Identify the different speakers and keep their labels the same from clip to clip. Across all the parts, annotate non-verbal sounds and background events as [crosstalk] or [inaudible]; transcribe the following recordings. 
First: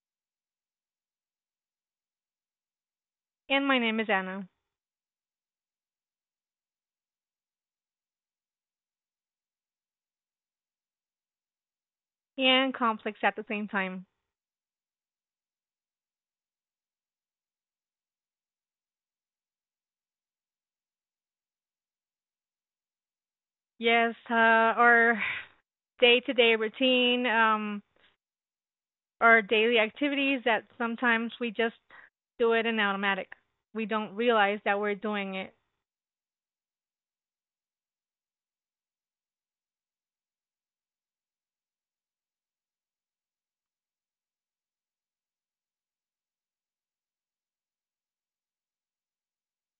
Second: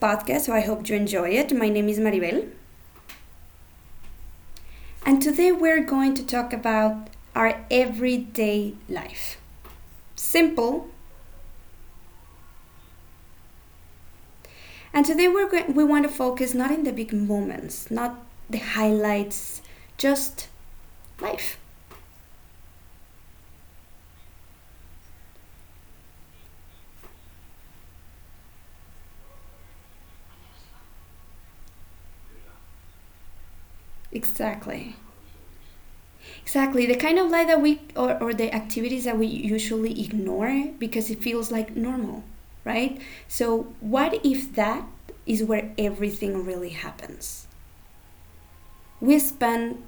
Speaker 1: podcast, so I hope you enjoy it. My name is Maribel,
Speaker 2: And my name is Anna.
Speaker 1: and today we're going to talk about our everyday life. Simple.
Speaker 2: And complex at the same time.
Speaker 1: And today we're going, we want to focus not in the big moments, not the highlights, just life.
Speaker 2: Yes, our day to day routine, our daily activities that sometimes we just do it in automatic. We don't realize that
Speaker 1: Exactly.
Speaker 2: we're doing it.
Speaker 1: Exactly. The kind of life that we or the activities that we usually ignore because it feels like normal, right? So, what if that is where everything really happens? We spend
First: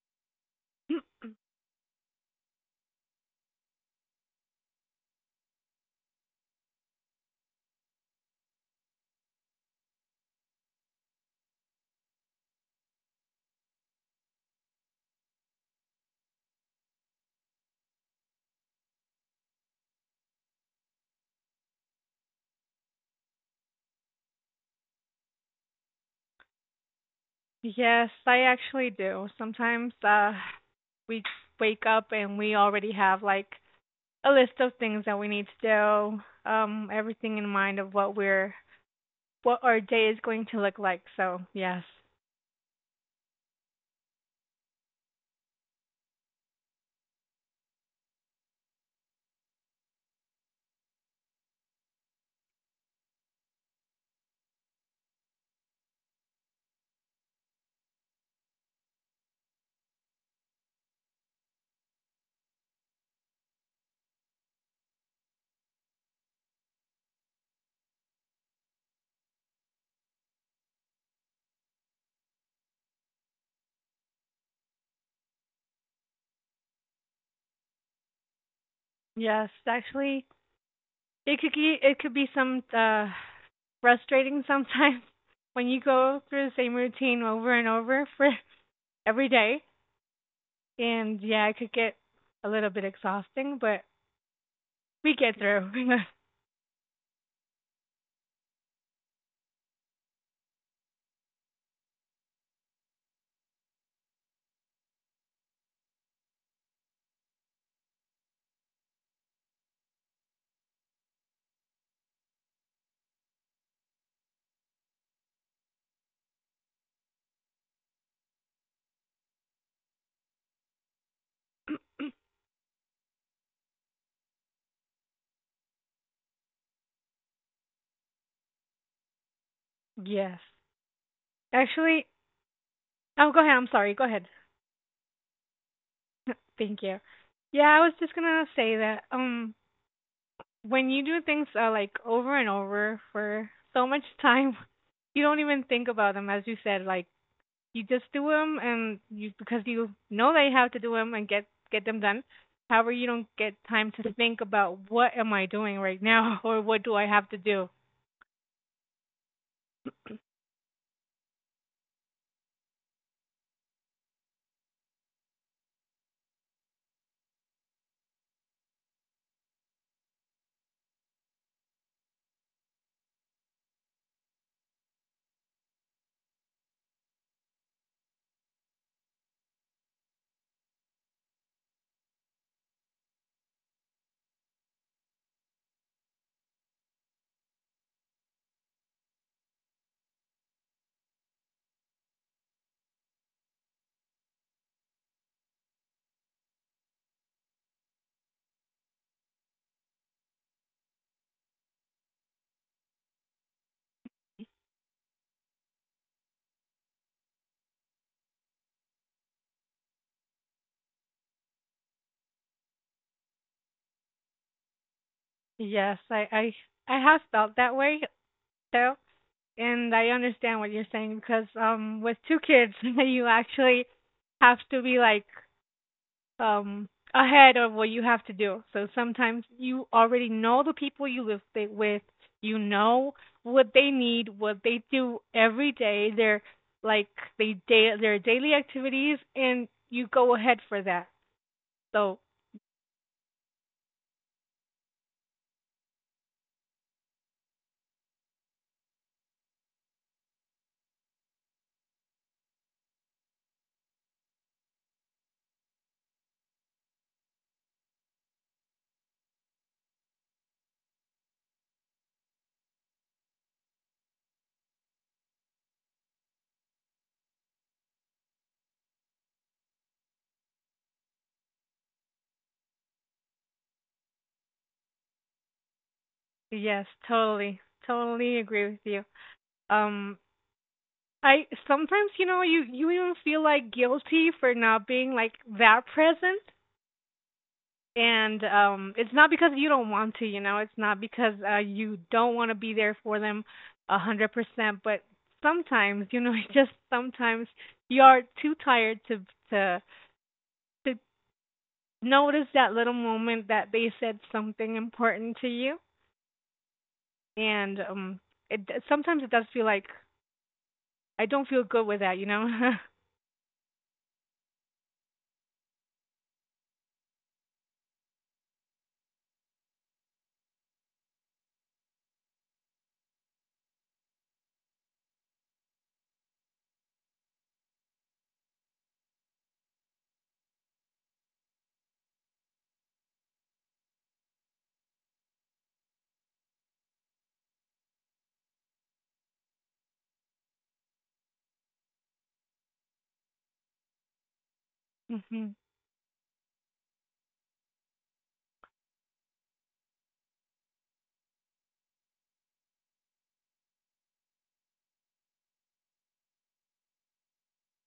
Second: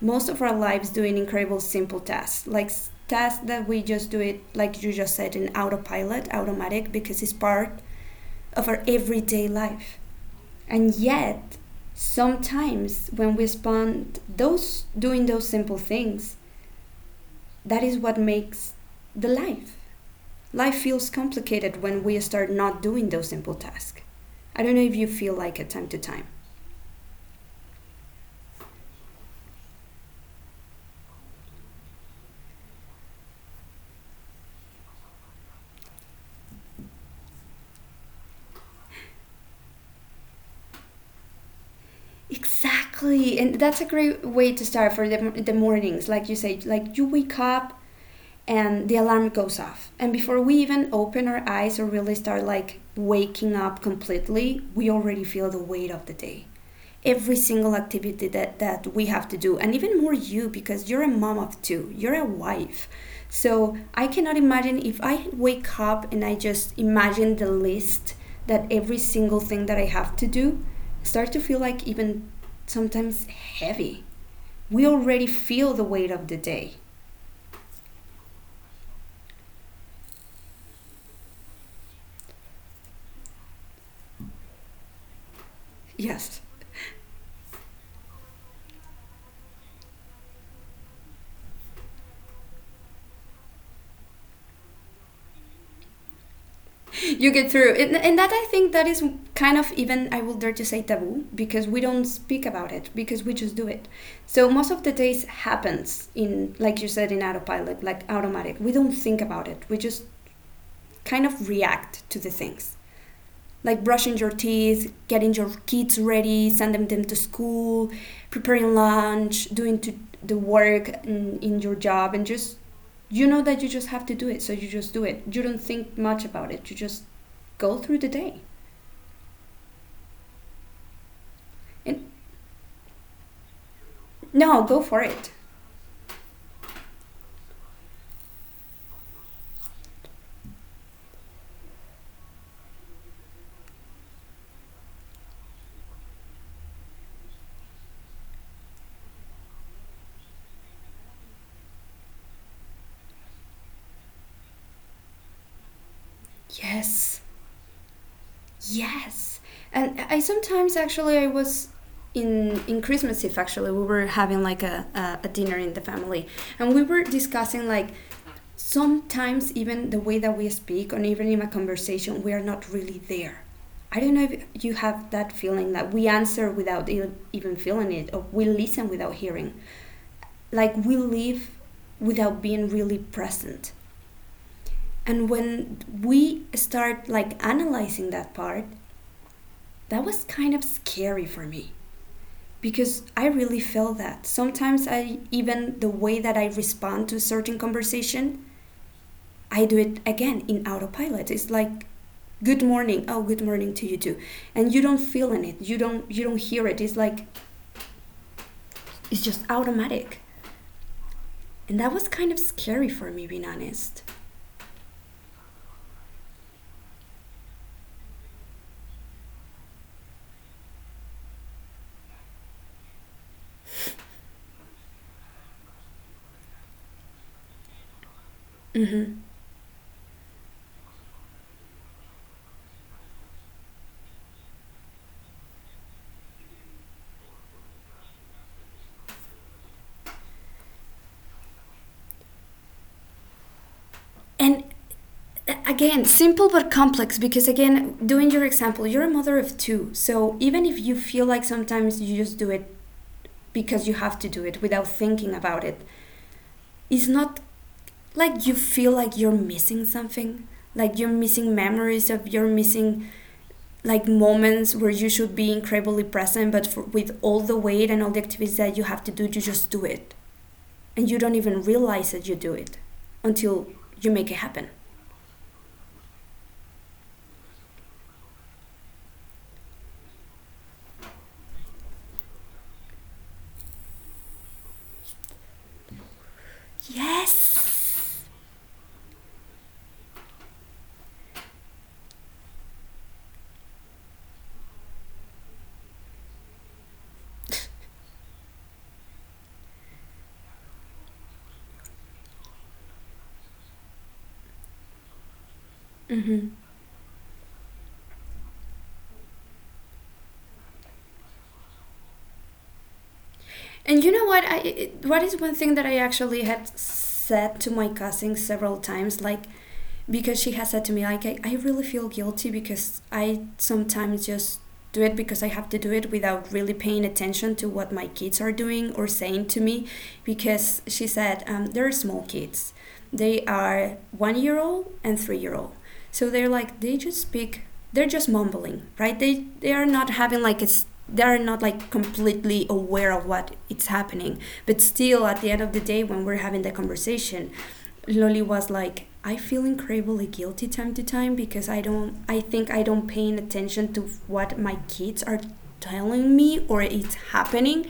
Speaker 1: most of our lives doing
Speaker 2: [clears throat]
Speaker 1: incredible simple tasks, like tasks that we just do it, like you just said, in autopilot, automatic, because it's part of our everyday life. And yet, sometimes when we spend those doing those simple things, that is what makes the life. Life feels complicated when we start not doing those simple tasks. I don't know if you feel like it time to time.
Speaker 2: Yes, I actually do. Sometimes we wake up and we already have like a list of things that we need to do, everything in mind of what our day is going to look like. So yes,
Speaker 1: Exactly, and that's a great way to start for the mornings. Like you say, like you wake up, and the alarm goes off. And before we even open our eyes or really start like waking up completely, we already feel the weight of the day. Every single activity that we have to do, and even more you, because you're a mom of two, you're a wife. So I cannot imagine if I wake up and I just imagine the list that every single thing that I have to do start to feel like even sometimes heavy. We already feel the weight of the day.
Speaker 2: yes, actually, it could it could be some frustrating sometimes [laughs] when you go
Speaker 1: Yes.
Speaker 2: through the same routine over and over for [laughs] every day. And yeah, it could get a little bit exhausting, but we get through.
Speaker 1: You get through and that I think that is kind of even I will dare to say taboo because we don't speak about it because we just do it. So most of the days happens, in like you said, in autopilot, like automatic. We don't think about it, we just kind of react to the things, like brushing your teeth, getting your kids ready, sending them to school, preparing lunch, doing to the work in your job,
Speaker 2: [laughs]
Speaker 1: and just you know that you just have to do it, so you just do it, you don't think much about it, you just go through the day
Speaker 2: yes
Speaker 1: and
Speaker 2: actually Oh, go ahead. I'm sorry, go ahead.
Speaker 1: No, go for it.
Speaker 2: [laughs] Thank you. Yeah, I was just gonna say that when you do things like over and over for so much time, [laughs] you don't even think about them. As you said, like, you just do them, and you, because you know that you have to do them and get them done. However, you don't get time to think about what am I doing right now, [laughs] or what do I
Speaker 1: Yes.
Speaker 2: have to do.
Speaker 1: Yes. And I sometimes actually I was in Christmas Eve actually we were having like a dinner in the family and we were discussing like sometimes even the way that we speak or even in a conversation we are not really there. I don't know if you have that feeling that we answer without even feeling it, or we listen without hearing. Like we live without being really present. And when we start like analyzing that part, that was kind of scary for me because I really feel that. Sometimes I even the way that I respond to a certain conversation, I do it again in autopilot. It's like good morning. Oh, good morning to you too. And you don't feel in it. You don't hear it. It's like it's just automatic. And that was kind of scary for me being honest.
Speaker 2: Yes, I I have felt that way. So, and I understand what you're saying, because with two kids, [laughs] you actually have to be like, um ahead of what you have to do. So sometimes you already know the people you live with, you know what they need, what they do every day, their like they day their daily activities, and you go ahead for that. So
Speaker 1: And again simple but complex because again doing your example, you're a mother of two, so even if you feel like sometimes you just do it because you have to do it without thinking about it, it's not like you feel like you're missing something, like you're missing memories, of you're missing like moments where you should be incredibly present, but for, with all the weight and all the activities that you have to do you just do it, and you don't even realize that you do it, until you make it happen.
Speaker 2: yes, totally. Totally agree with you. Um I sometimes, you know, you even feel like guilty for not being like that present.
Speaker 1: Yes.
Speaker 2: And it's not because you don't want to, you know, it's not because you don't want to be there for them 100%. But sometimes, you know, [laughs] just sometimes you are too tired to to notice that little moment that they said something important to you.
Speaker 1: Mm-hmm.
Speaker 2: And it sometimes it does feel like I don't feel good with that, you know.
Speaker 1: And you know what? What is one thing that I actually had said to my cousin several times. Like, because she has said to me like I really feel guilty because I sometimes just do it because I have to do it without really paying attention to what my kids are doing or saying to me, because she said they're small kids, they are 1 year old and 3 year old, so they're like they just speak, they're just mumbling, right? They are not having like they are not like completely aware of what it's happening, but
Speaker 2: [laughs]
Speaker 1: still at the
Speaker 2: Mhm.
Speaker 1: end of the day when we're having the conversation, Loli was like, I feel incredibly guilty time to time because I don't, I think I don't paying attention to what my kids are telling me or it's happening,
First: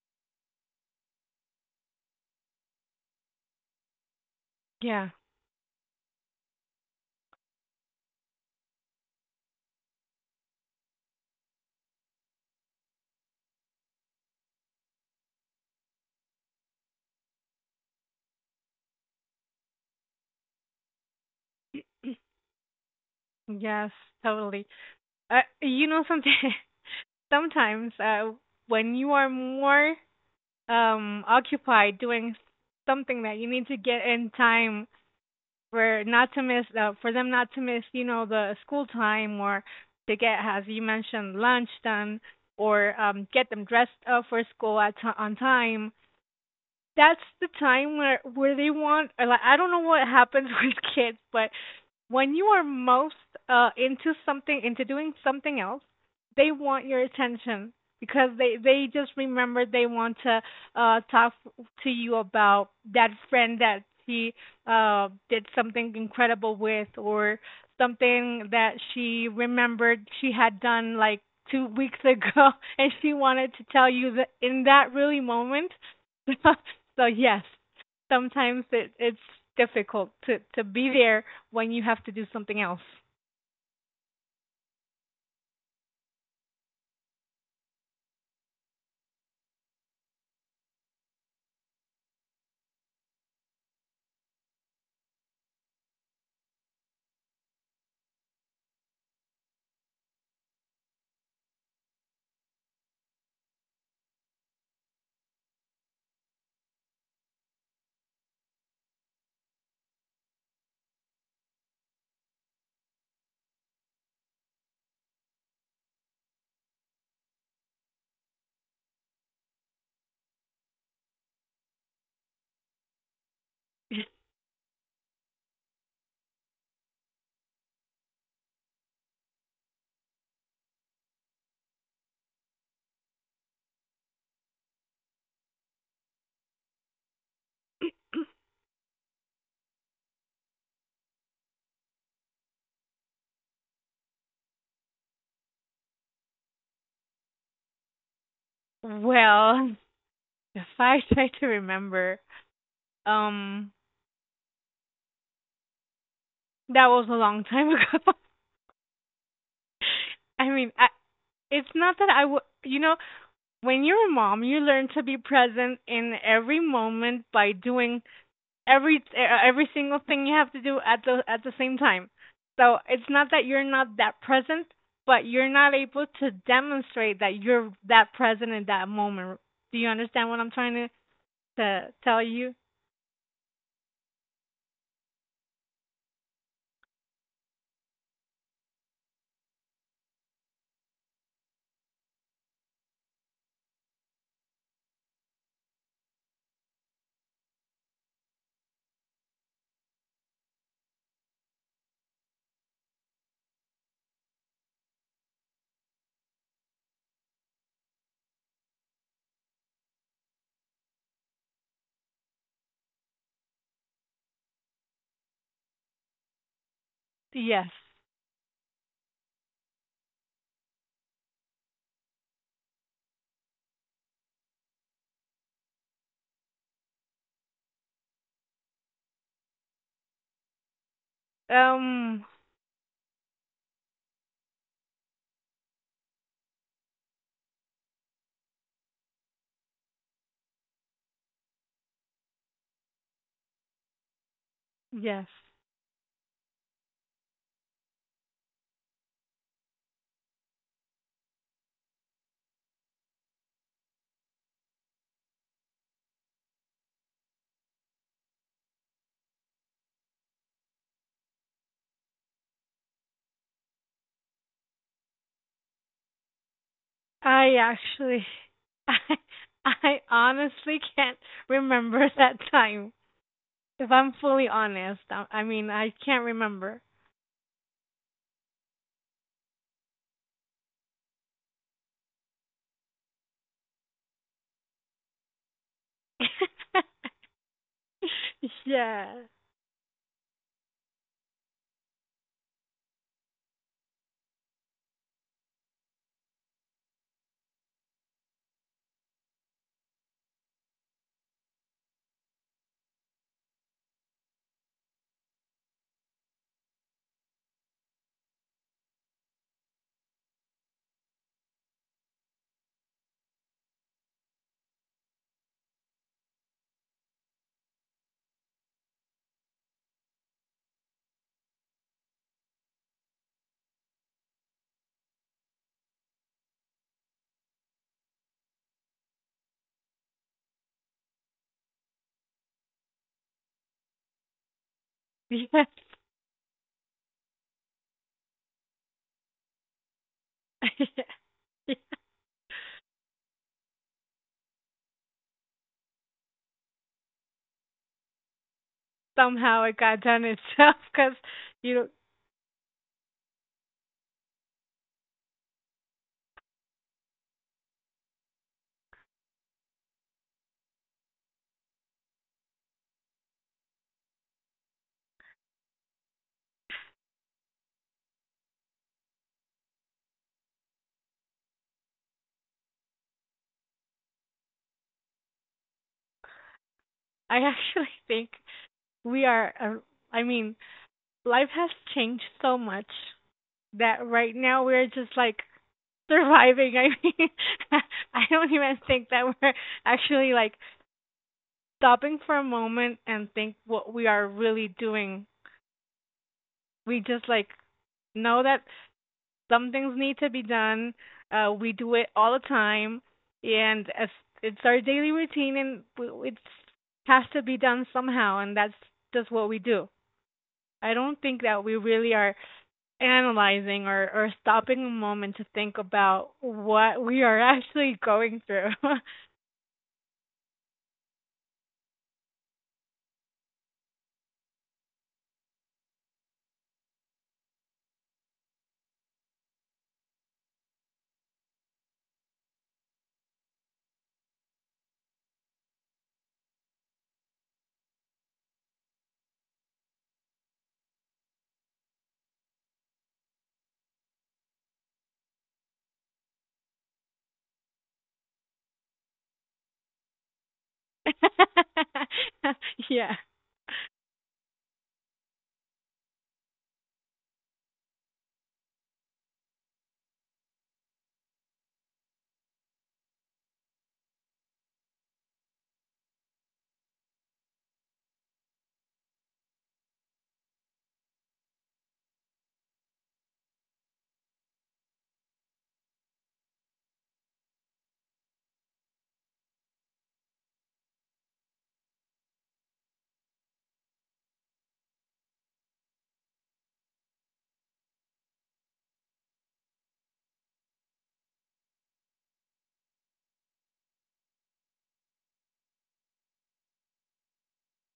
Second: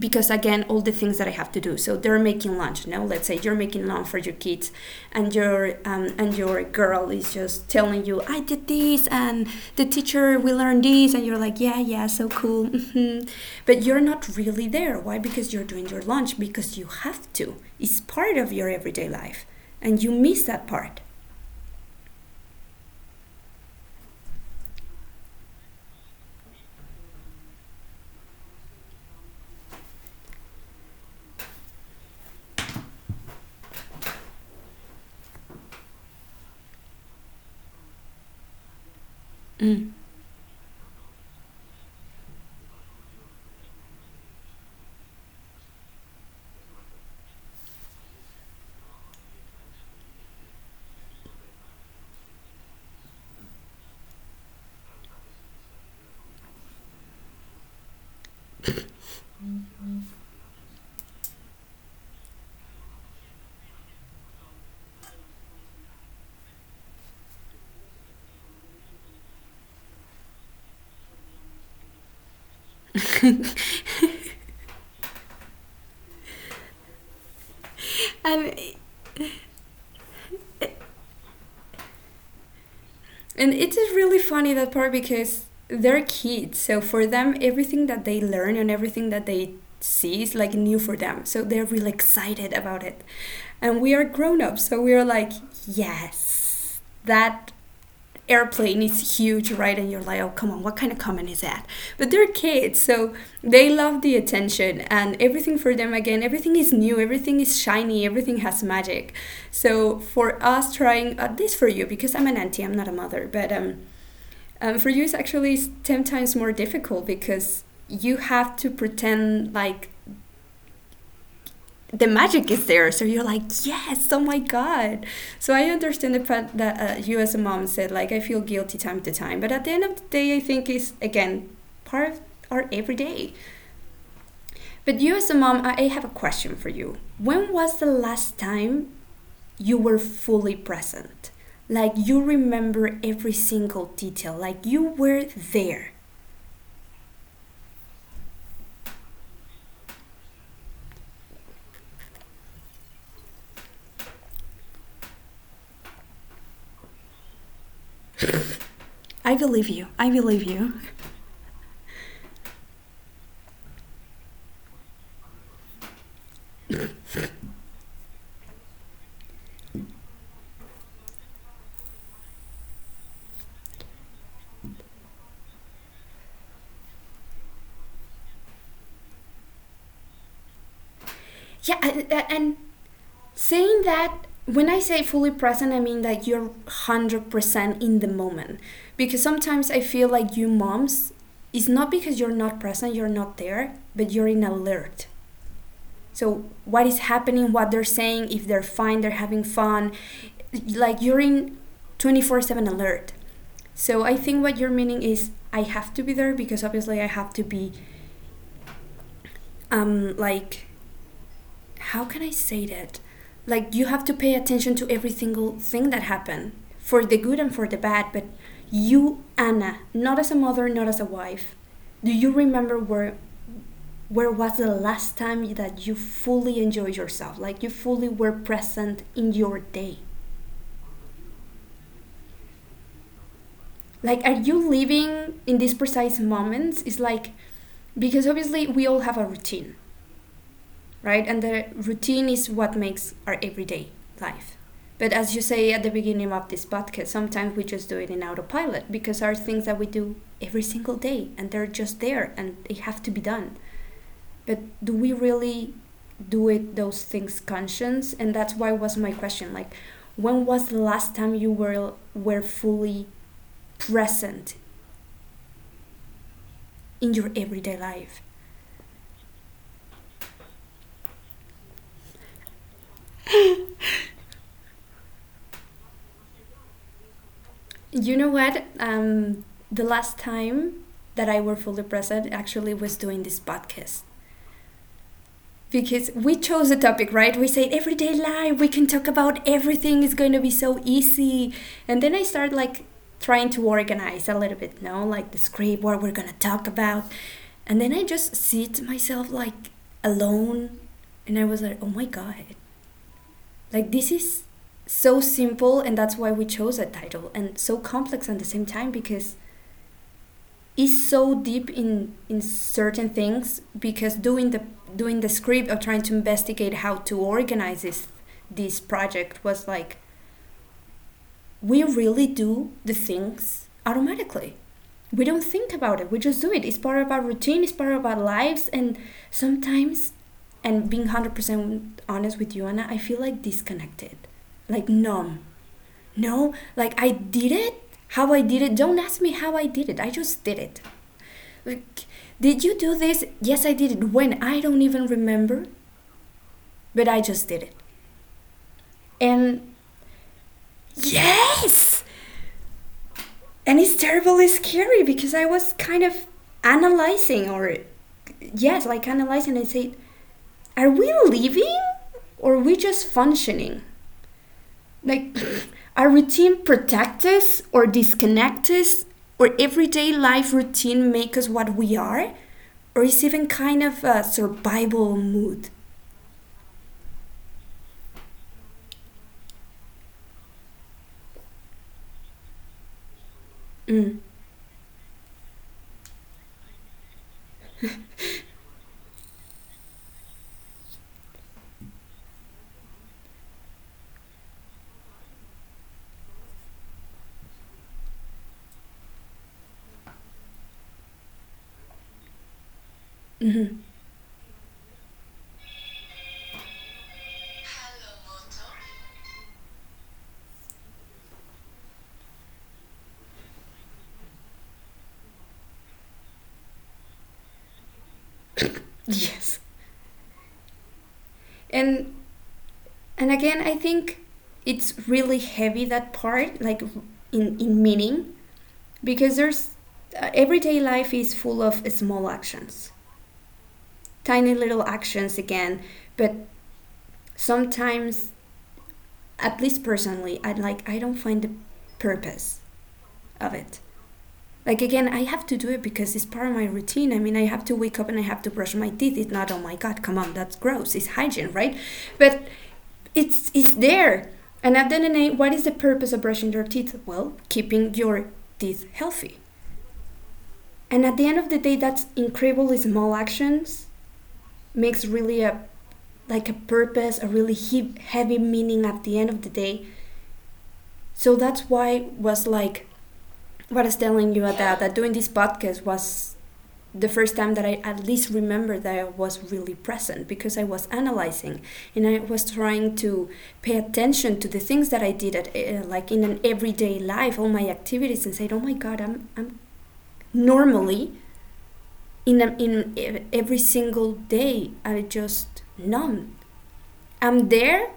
Speaker 1: because again all the things that I have to do. So they're making lunch. No, let's say you're making lunch for your kids,
Speaker 2: Yeah.
Speaker 1: and your girl is just telling you, I did this, and the teacher we learned this, and you're like, yeah yeah, so cool, mhm, but you're not really there. Why? Because you're doing your lunch, because you have to, it's part of your everyday life, and you miss that part.
Speaker 2: [clears throat] Yes, totally. You know something? [laughs] Sometimes when you are more occupied doing something that you need to get in time for not to miss, for them not to miss, you know, the school time, or
Speaker 1: Mm.
Speaker 2: to get, as you mentioned, lunch done, or get them dressed up for school at on time, that's the time where they want, or like, I don't know what happens [laughs] with kids, but when you are most, into something, into doing something else, they want your attention, because they just remember they want to, talk to you about that friend that she, did something incredible with, or something that she remembered she had done like 2 weeks ago, [laughs] and she wanted to tell you that in that really moment. [laughs] So yes,
Speaker 1: and
Speaker 2: sometimes it's difficult to be there when you have to do something else.
Speaker 1: and it is really funny that part because they're kids, so for them everything that they learn and everything that they see is like new for them, so they're really excited about it. And we are grown up, so we are like, yes, that airplane is huge, right? And you're like, oh, come on, what kind of comment is that? But they're kids, so they love the attention and everything for them, again, everything is new, everything is shiny, everything has magic. So for us trying, this for you, because I'm an auntie, I'm not a mother, but for you, it's actually 10 times more difficult because you have to pretend like the magic is there. So you're like, yes,
Speaker 2: [laughs]
Speaker 1: oh my god. So I understand the part that you as a mom said, like, I feel guilty time to time. But at the end of the day, I think is again part of our everyday. But you as a mom, I have a question for you. When was the last time you were fully present? Like you remember every single detail. Like you were there.
Speaker 2: Well, if I [laughs] try to remember, um, that was a long time ago.
Speaker 1: I believe you. I
Speaker 2: [laughs]
Speaker 1: believe
Speaker 2: I mean,
Speaker 1: you.
Speaker 2: it's not that I would, you know, when you're a mom, you learn to be present in every moment by doing every single thing you have to do at the same time. So it's not that you're not that present, but you're not able to demonstrate that you're that present in that moment. Do you understand what I'm trying
Speaker 1: Yeah,
Speaker 2: to tell
Speaker 1: I-
Speaker 2: you?
Speaker 1: and Saying that, when I say fully present, I mean that you're 100% in the moment. Because sometimes I feel like you moms, it's not because you're not present, you're not there, but you're in alert. So, what is happening, what they're saying, if they're fine, they're having fun, like you're in 24/7 alert. So, I think what you're meaning is I have to be there because obviously I have to be like how can I say that? Like you have to pay attention to every single thing that happened, for the good and for
Speaker 2: Yes.
Speaker 1: the bad. But you, Anna, not as a mother, not as a wife, do you remember where was the last time that you fully enjoyed yourself? Like you fully were present in your day.
Speaker 2: Um
Speaker 1: Like are you living in these precise moments? It's like because obviously we all have a routine, right? And the routine is what makes our everyday life. But
Speaker 2: yes.
Speaker 1: as you say at the beginning of this podcast, sometimes we just do it in autopilot because there are things that we do every single day and they're just there and they have to be done. But do we really do it those things conscious? And that's why was my question, like when was the last time you were fully present in your
Speaker 2: I
Speaker 1: everyday life?
Speaker 2: actually, [laughs] I I honestly can't remember [laughs] that time. If I'm fully honest, I mean, I can't remember.
Speaker 1: You know what? The last time that I were fully present actually was doing this podcast, because we chose the topic, right? We said everyday life,
Speaker 2: [laughs]
Speaker 1: we can talk
Speaker 2: Yeah.
Speaker 1: about everything, it's going to be so easy. And then I start like trying to organize a little bit, no, like the script, what we're going to talk about. And then I just sit myself like alone, and I was like, oh my God, like this is so simple, and that's why we chose that title, and so complex at the same time, because is so deep in certain things, because doing the script, or trying to investigate how to organize this project, was like we really do the things automatically, we don't think about it, we just do it, it's part of our routine, it's part of our lives, and sometimes, and being 100% honest with you, Anna, I feel like disconnected, like numb.
Speaker 2: Yeah.
Speaker 1: No, like I did it, how I did it, don't ask me how I did it, I just did it.
Speaker 2: [laughs]
Speaker 1: Like, did you do this? Yes, I did it. When? I don't even remember, but I just did it.
Speaker 2: Somehow
Speaker 1: And
Speaker 2: it got done itself, because you know.
Speaker 1: yes! And it's terribly scary because I was kind of analyzing, or yes, like analyzing and say, are we living, or are we just functioning? Like, [laughs] [clears throat] our routine protect us or disconnect us, or everyday life routine make us what we are, or is even kind of a survival mood.
Speaker 2: I actually think we are. I mean, life has changed so much that
Speaker 1: Mm,
Speaker 2: right now we're just like surviving. [laughs] I mean, [laughs] I don't even think that we're actually like stopping for a moment and think what we are really doing. We just like know that some things need to be done. We do it all the time, and as it's our daily routine, and it has to be done somehow, and that's just what we do. I don't think that we really are analyzing, or stopping a moment to think about what we are [laughs] actually going through.
Speaker 1: yes. and and again I think it's really heavy that part, like in meaning, because there's everyday life is full of small actions, tiny little actions again, but sometimes, at least personally, I don't find the purpose of it. Like again, I have to do it because it's part of my routine. I mean, I have to wake up and I have to brush my teeth. It's not, oh my god, come on, that's gross. It's hygiene, right?
Speaker 2: [laughs]
Speaker 1: But
Speaker 2: Yeah,
Speaker 1: it's there. And at the end of the day, what is the purpose of brushing your teeth? Well, keeping your teeth healthy. And at the end of the day, that's incredibly small actions makes really a like a purpose, a really heavy meaning at the end of the day. So that's why was like what I was telling you about, that doing this podcast was the first time that I at least remember that I was really present, because I was analyzing and I was trying to pay attention to the things that I did at like in an everyday life, all my activities, and said, "Oh my God, I'm normally in a, in e, every single day I just numb. I'm there,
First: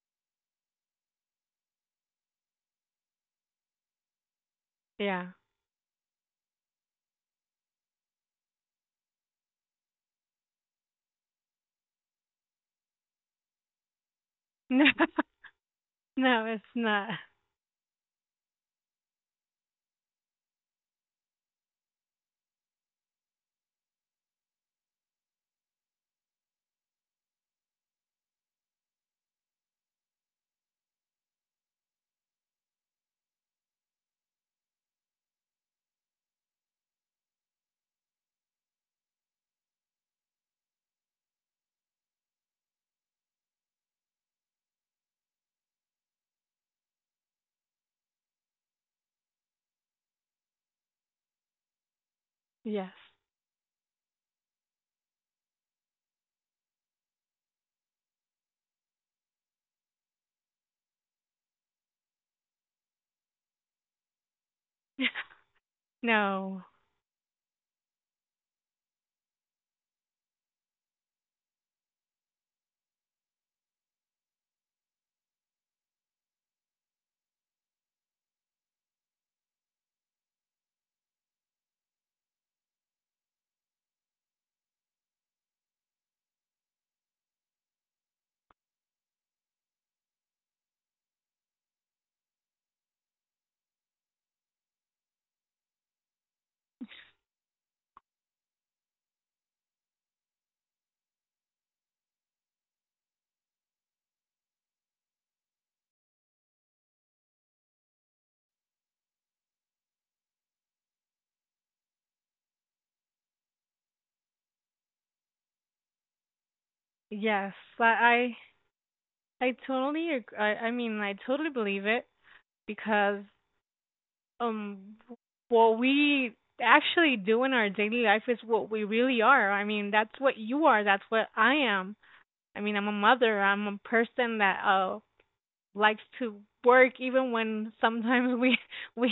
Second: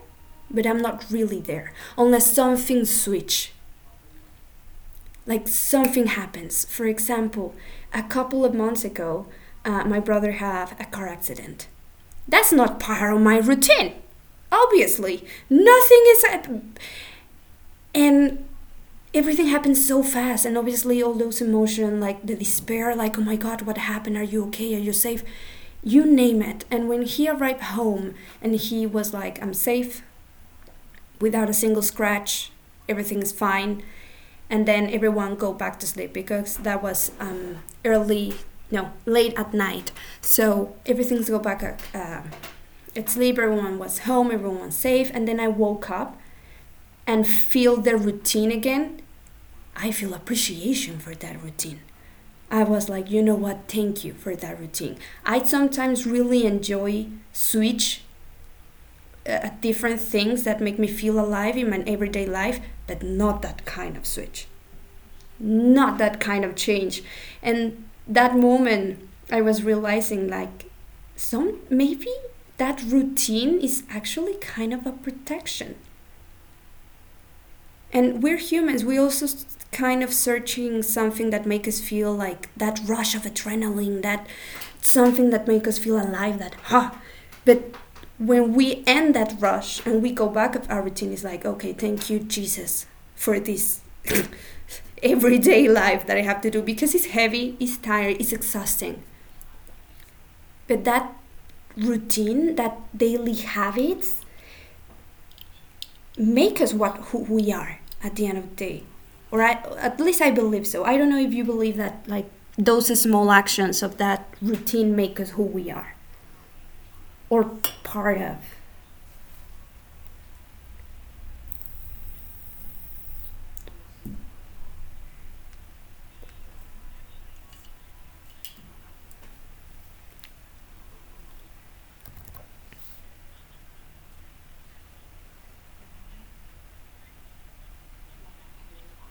Speaker 1: but I'm not really there unless something switch,
Speaker 2: yeah.
Speaker 1: like something happens. For example, a couple of months ago, my brother had a car accident. That's not part of my routine.
Speaker 2: No,
Speaker 1: Obviously, nothing is
Speaker 2: no, it's
Speaker 1: happening.
Speaker 2: not.
Speaker 1: And everything happens so fast, and obviously all those emotions, like the despair, like oh my god, what happened, are you okay, are you safe, you name it. And when he arrived home and he was like, I'm safe, without a single scratch. Everything is fine, and then everyone go back to sleep because that was early, no, late at night. So everything's go back at sleep. Everyone was home. Everyone was safe. And then I woke up and feel the routine again. I feel appreciation for that routine. I was
Speaker 2: Yes.
Speaker 1: like, you know what? Thank you for that routine. I sometimes really enjoy switch different things that make me feel alive in my everyday life, but not that kind of switch,
Speaker 2: [laughs]
Speaker 1: not that kind of
Speaker 2: No,
Speaker 1: change. And that moment, I was realizing like, some maybe that routine is actually kind of a protection. And we're humans, we also kind of searching something that make us feel like that rush of adrenaline, that something that make us feel alive, that ha. Huh. But when we end that rush and we go back of our routine, it's like okay, thank you Jesus for this everyday [laughs] life that I have to do, because it's heavy, it's tired, it's exhausting. But that routine, that daily habits, make us what who we are at the end of the day, or I, at least I believe so. I don't know if you believe that, like those small actions of that routine make us who we are, or
Speaker 2: yes. I,
Speaker 1: part of.
Speaker 2: I I totally I mean, I totally believe it, because um what we actually do in our daily life is what we really are. I mean, that's what you are, that's what I am. I mean, I'm a mother, I'm a person that likes to work, even when sometimes we [laughs] we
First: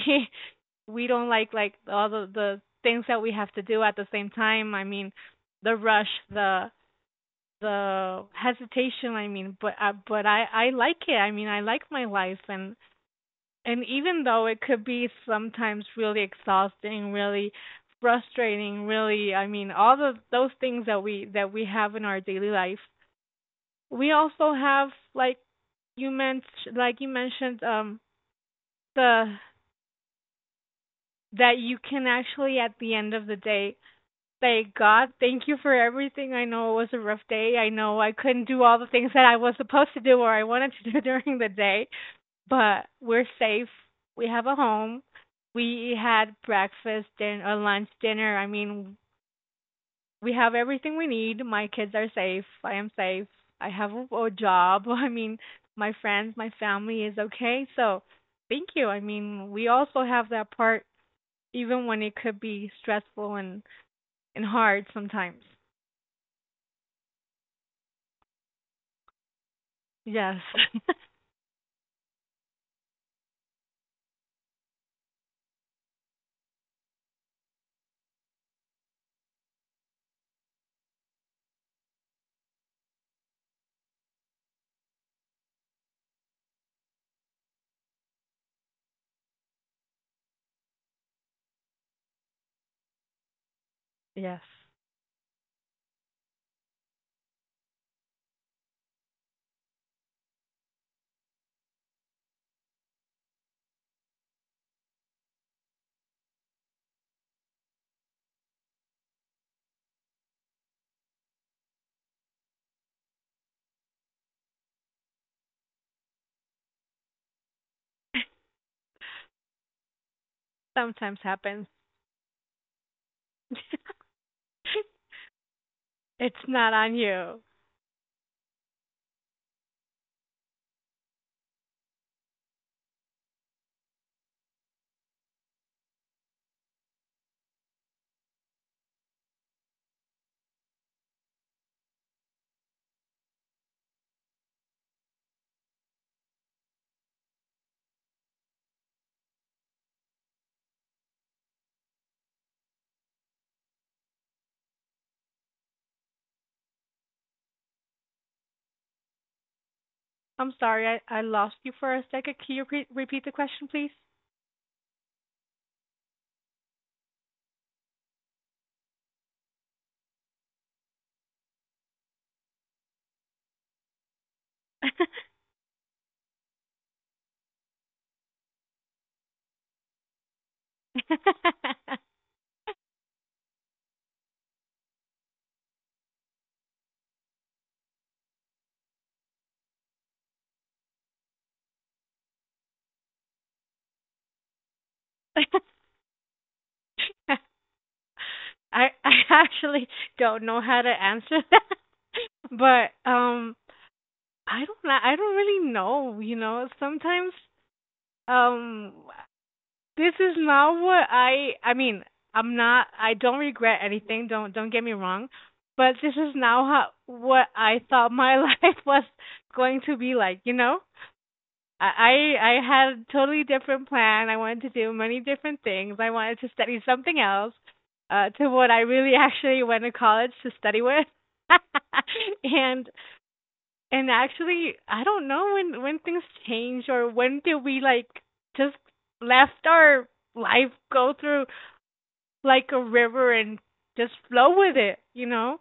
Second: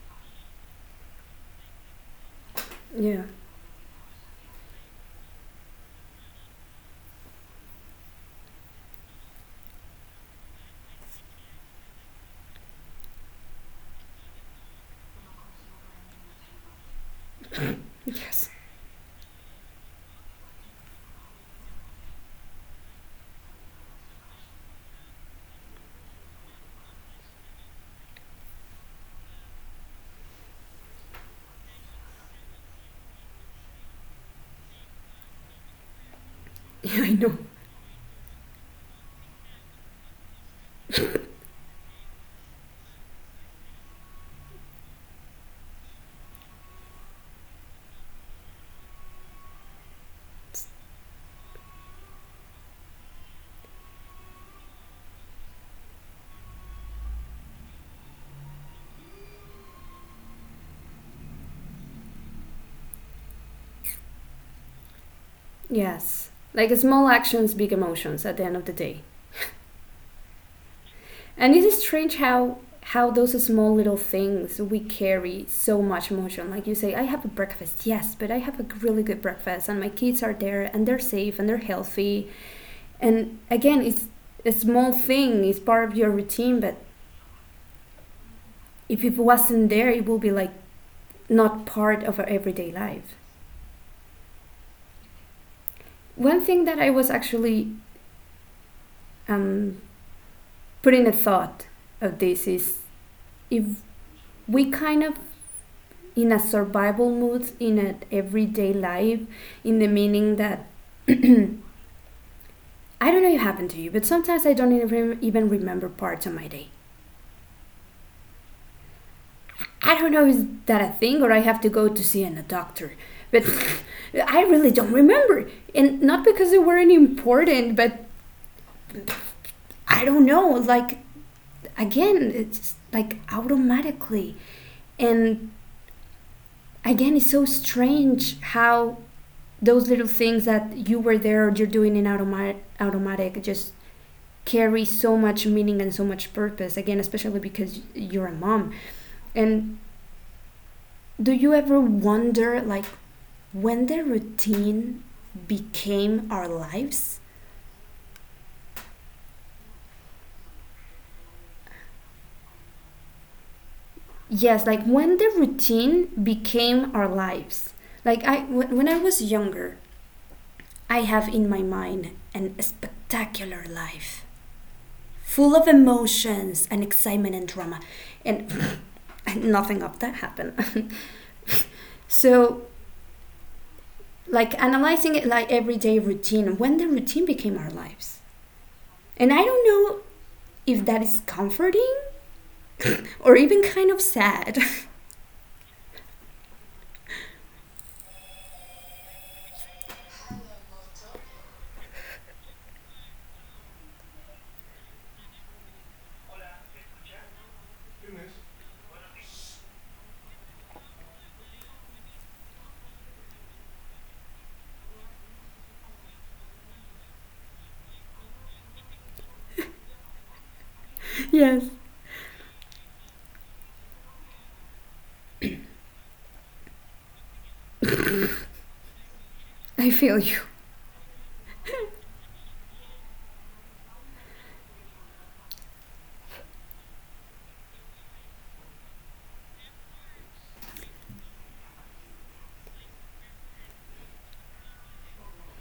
Speaker 2: we don't like all the things that
Speaker 1: Yeah,
Speaker 2: we have to do at the same time. I mean the rush, the hesitation, I mean, but I like it. I mean, I like my life. And even though it could be sometimes really exhausting, really
Speaker 1: yes.
Speaker 2: frustrating, really, I mean, all the those things that we have in our daily life, we also have, like you mentioned, the that you can actually at the end of the day, thank God. Thank you for everything. I know it
Speaker 1: [laughs]
Speaker 2: was a
Speaker 1: Yeah, I
Speaker 2: rough
Speaker 1: know.
Speaker 2: day. I know I couldn't do all the things [laughs] that I was supposed to do or I wanted to do [laughs] during the day, but we're safe. We have a home. We had breakfast and a lunch, dinner. I mean, we have everything we need. My kids are safe. I am safe. I have a job. [laughs] I mean, my friends, my family is okay. So, thank you. I mean, we also have that part, even when it could be stressful, and hard sometimes.
Speaker 1: Yes. Like small actions, big emotions at the end of the day.
Speaker 2: Yes. [laughs]
Speaker 1: And it is strange how those small little things we carry so much emotion. Like you say, I have a breakfast, yes, but I have a really good breakfast and my kids are there and they're safe and they're healthy. And again, it's a small thing, it's part of your routine, but if it wasn't there, it would be like not part of our everyday life.
Speaker 2: Yes.
Speaker 1: One thing that I was actually um, putting a thought of this is, if we kind of in a survival mood, in an everyday life, in the meaning that I don't know if it happened to you, but sometimes I don't even remember parts of my day. I don't know, is that a
Speaker 2: Sometimes
Speaker 1: thing, or I have
Speaker 2: happens.
Speaker 1: to
Speaker 2: [laughs]
Speaker 1: go to see a doctor, but [laughs] I really don't remember, and not
Speaker 2: It's
Speaker 1: because they
Speaker 2: not
Speaker 1: weren't
Speaker 2: on you.
Speaker 1: important, but I don't know. Like again, it's like automatically, and again, it's so strange how those little things that you were there or you're doing in automatic just carry so much meaning and so much purpose, again, especially because you're a mom. And do you ever wonder like when the routine became our lives?
Speaker 2: I'm sorry, I lost you for a second. Can you repeat the question, please?
Speaker 1: Yes, like when the routine became our lives. Like I, when I was younger, I have in my mind an spectacular life
Speaker 2: [laughs]
Speaker 1: full of emotions and excitement and drama, and [laughs] nothing of that happened. [laughs] So like analyzing it, like everyday routine, when the routine became our lives, and I don't know if that is comforting or even kind of sad.
Speaker 2: I actually don't know how to answer [laughs] that. But I don't know. I don't really know, you know. Sometimes um this is not what I mean, I don't regret anything, don't get me wrong, but this is not how, what I thought my [laughs] life was going to be like, you know?
Speaker 1: [laughs] Yes.
Speaker 2: I had a totally different plan. I wanted to do many different things. I wanted to study something else to what I really [laughs] actually went
Speaker 1: I
Speaker 2: to
Speaker 1: feel
Speaker 2: college
Speaker 1: you.
Speaker 2: to study with. [laughs] and and actually, I don't know when things change, or when did we like just left our life go through like a river and just flow with it, you know?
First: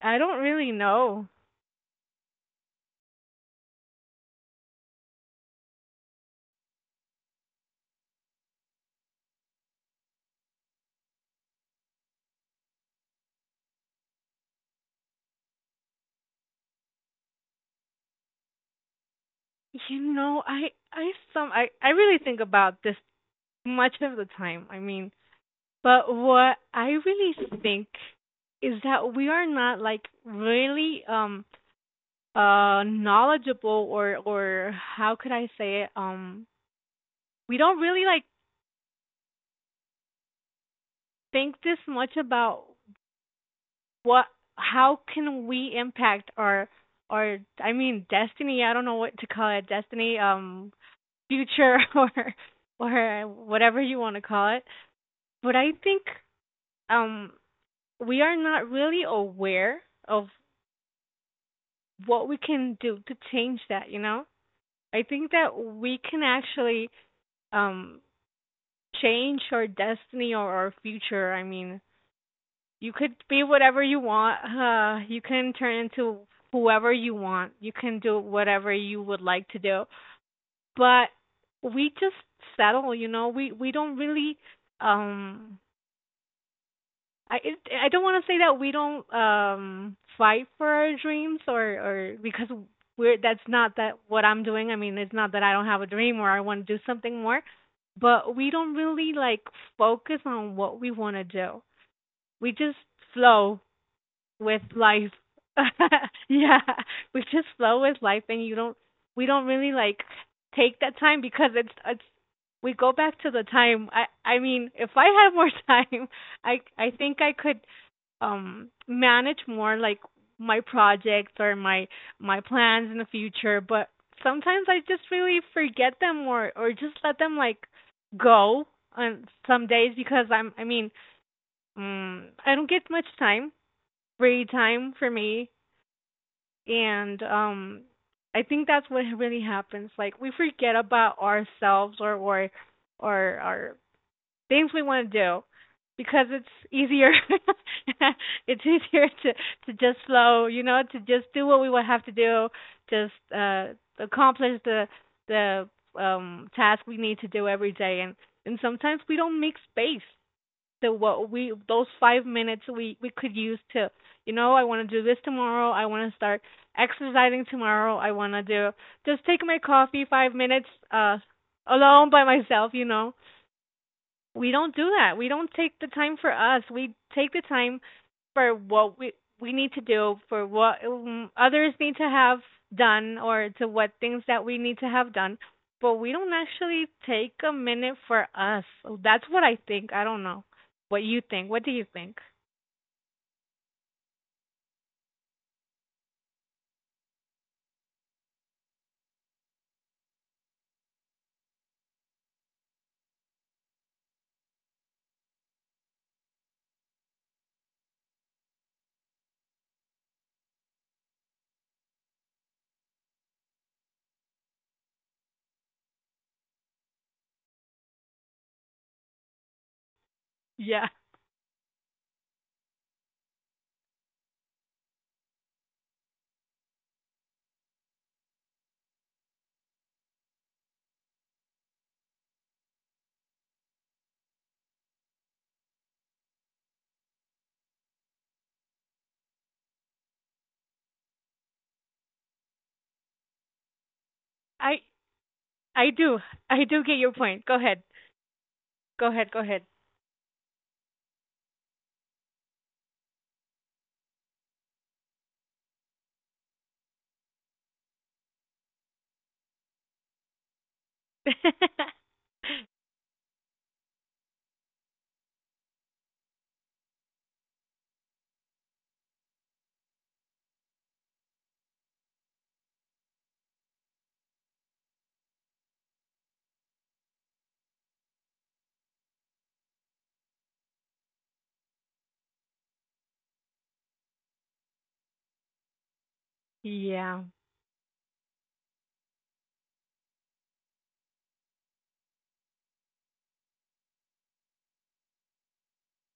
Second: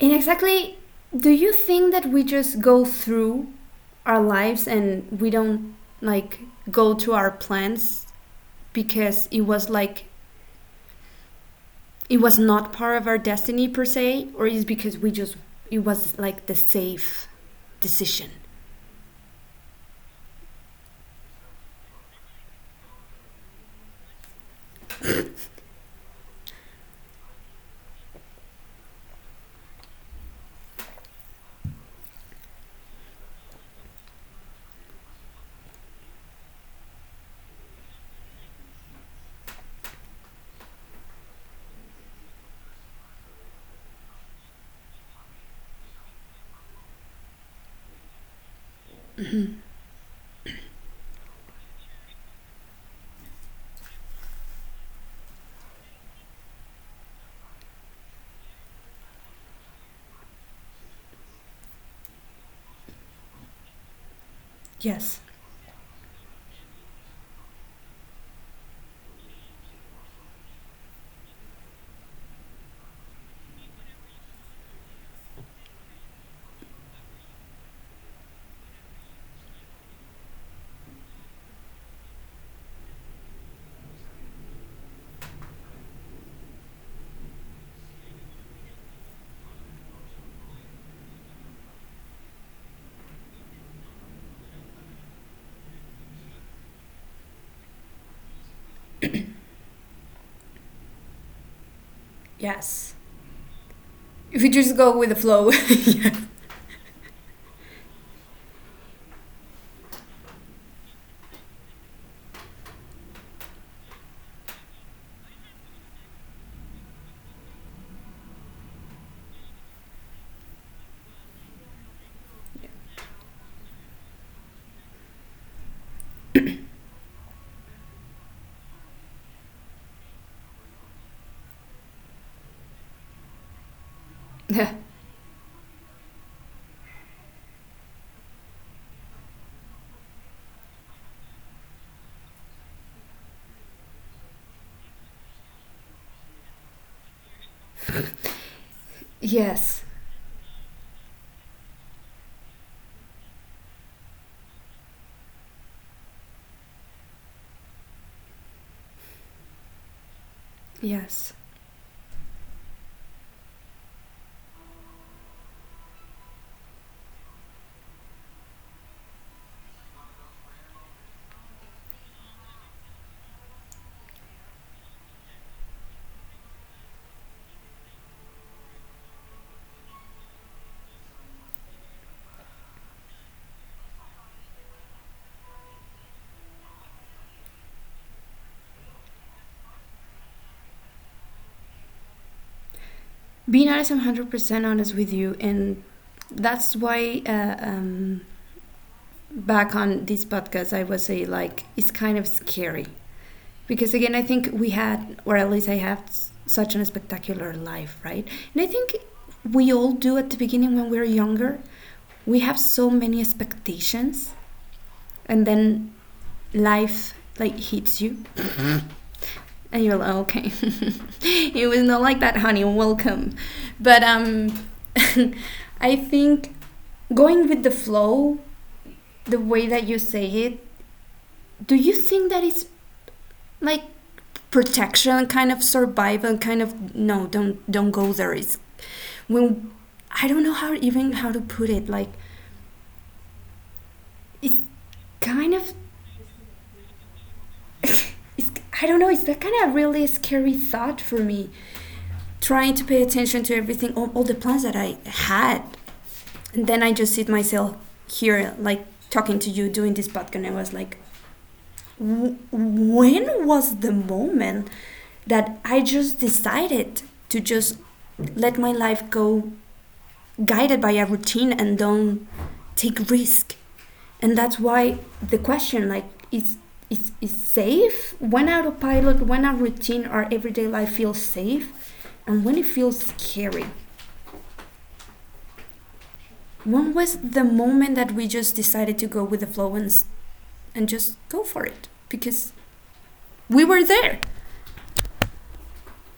Speaker 1: And
Speaker 2: I don't really
Speaker 1: exactly,
Speaker 2: know.
Speaker 1: do you think that we just go through our lives and we don't like go to our plans because it was like it was not part of our destiny per se, or is because we just it was like the safe decision?
Speaker 2: You know, I some I really think about this much of the time. I mean, but what I really think is that we are not like really knowledgeable, or how could I say it, we don't really like think this much about what how can we impact our, I mean, destiny, I don't know what to call it, destiny, future, [laughs] or whatever you want to call it. But I think um we are not really aware of what we can do to change that, you know? I
Speaker 1: Yes.
Speaker 2: think that we can actually um change our destiny or our future. I mean, you could be whatever you want. You can turn into whoever you want. You can do whatever you would like to do. But we just settle, you know. We don't really um I it, I don't want to say that we don't fight for our dreams, or because we're that's not that what I'm doing. I mean, it's not that I don't have a dream, or I want to do something more, but we don't really like focus on what we want to do. We just
Speaker 1: Yes.
Speaker 2: flow
Speaker 1: If you
Speaker 2: with
Speaker 1: just go
Speaker 2: life.
Speaker 1: with the flow.
Speaker 2: [laughs]
Speaker 1: [laughs]
Speaker 2: Yeah, we just flow with life, and you don't. We don't really like take that time, because it's it's. We go back to the time. I mean, if I had more [laughs] time, I think I could manage more like my projects or my plans in the future. But sometimes I just really forget them, or just let them like go on some days, because I'm I mean, I don't get much time, free
Speaker 1: Yeah. Yeah.
Speaker 2: time for me. And I think that's what really happens. Like we forget about ourselves or things we want to do because it's easier [laughs] it's easier to
Speaker 1: Yes.
Speaker 2: just flow, you know, to just do what we would have to do, just accomplish the task we need to do every day and sometimes we don't make space the what
Speaker 1: Yes.
Speaker 2: we those 5 minutes we could use to I want to do this tomorrow. I want to start exercising tomorrow. I want to do just take my coffee 5 minutes alone by myself, you know. We don't do that. We don't take the time for us. We take the time for what we need to do, for what others need to have done, or to what things that we need to have done. But we don't actually take a minute for us. That's what I think. I don't know what you think. What do you think?
Speaker 1: Being honest, I'm 100% honest with you. And that's why back on this podcast, I would say, like, it's kind of scary. Because again, I think we had, or at least I have, such a spectacular life, right? And I think we all do at the beginning when we're younger. We have so many expectations. And then life, like, hits you. And you're like, okay,
Speaker 2: Yeah,
Speaker 1: [laughs] it was not like that, honey. Welcome. But [laughs] I think going with the flow, the way that you say it, do you think that it's like protection, kind of survival, kind of no, don't go there. It's when I don't know how even how to put it. Like it's
Speaker 2: I
Speaker 1: kind of
Speaker 2: I do. I do get your point. Go ahead.
Speaker 1: it's I don't
Speaker 2: Go
Speaker 1: know. It's
Speaker 2: ahead. Go
Speaker 1: that kind
Speaker 2: ahead.
Speaker 1: of really scary thought for me. Trying to pay attention to everything, all the plans that I had. And then I just sit myself here, like talking to you, doing this podcast, and I was like,
Speaker 2: [laughs]
Speaker 1: when was the moment that I just decided to just let my life go guided by a routine and don't take risk? And that's why the question, like, is is safe when autopilot, when a routine or everyday life feels safe, and when it feels scary. When was
Speaker 2: Yeah.
Speaker 1: the moment that we just decided to go with the flow and just go for it? Because we were there,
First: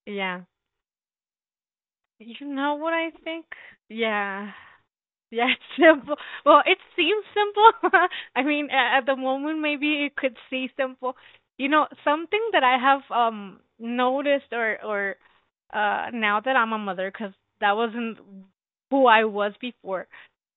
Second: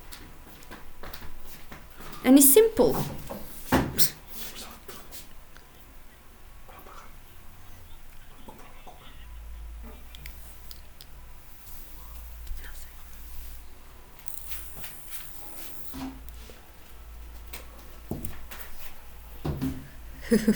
Speaker 2: Yeah.
Speaker 1: and
Speaker 2: You
Speaker 1: it's
Speaker 2: know what
Speaker 1: simple.
Speaker 2: I think? Yeah. Yeah, [laughs] it's simple. Well, it seems simple. [laughs] I mean, at the moment, maybe it could seem simple. You know, something that I have noticed or now that I'm a mother, because that wasn't who I was before.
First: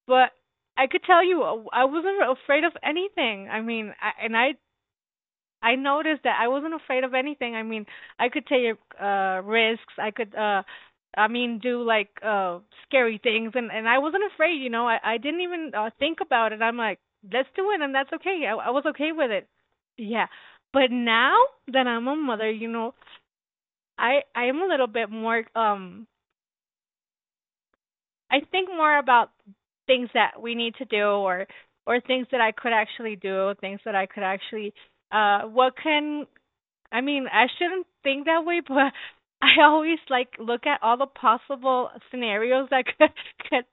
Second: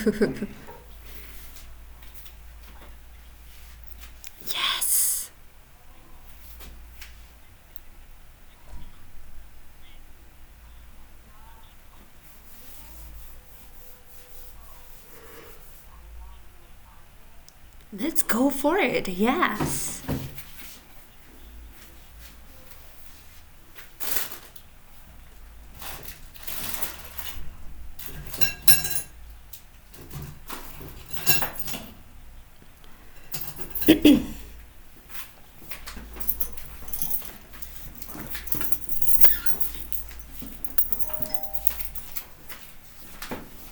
Speaker 2: But I could tell you, I wasn't afraid of anything. I mean, I, and I
Speaker 1: Yes,
Speaker 2: I noticed that I wasn't afraid of anything. I mean, I could take risks. I could do like scary things and I wasn't afraid, you know. I didn't even think about it. I'm like, let's do it and that's
Speaker 1: let's
Speaker 2: okay.
Speaker 1: go
Speaker 2: I
Speaker 1: for
Speaker 2: was
Speaker 1: it.
Speaker 2: okay with it.
Speaker 1: Yes,
Speaker 2: Yeah. But now that I'm a mother, you know, I am a little bit more I think more about things that we need to do or things that I could actually do, things that I could actually what can I mean, I shouldn't think that way, [laughs] but I always like look at all the possible scenarios that could, [laughs] could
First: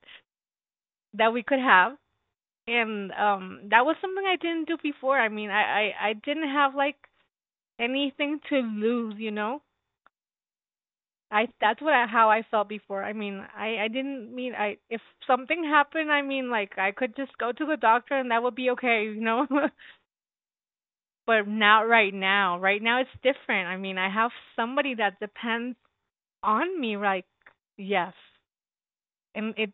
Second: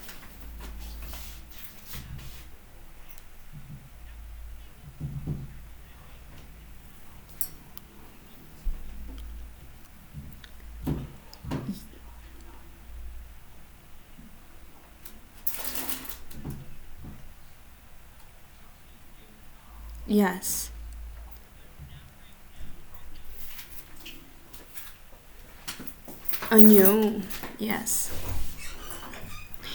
Speaker 2: that we could have, and that was something I didn't do before. I mean, I didn't have like anything to lose, you know. I that's what I, how I felt before. I mean, I didn't mean I if something happened. I mean, like, I could just go to the doctor and that would be okay, you know. [laughs]
Speaker 1: yes,
Speaker 2: But not right now. Right now it's different. I mean, I have somebody that depends
Speaker 1: I
Speaker 2: on me,
Speaker 1: knew.
Speaker 2: right?
Speaker 1: Yes,
Speaker 2: Yes, and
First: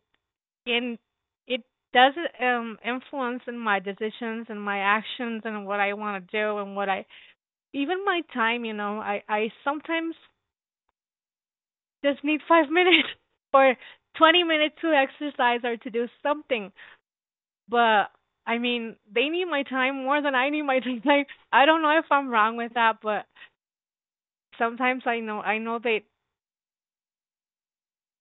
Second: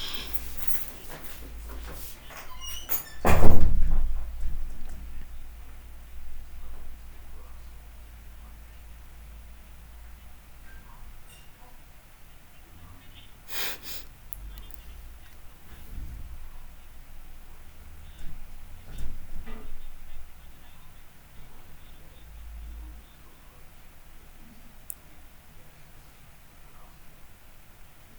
Speaker 2: and it does influence in my decisions and my actions and what I want to do and what I even my time, you know. I sometimes just need 5 minutes [laughs] or 20 minutes to exercise or to do something. But I mean, they need my time more than I need my time. [laughs] Like, I don't know if I'm wrong with that, but sometimes I know that.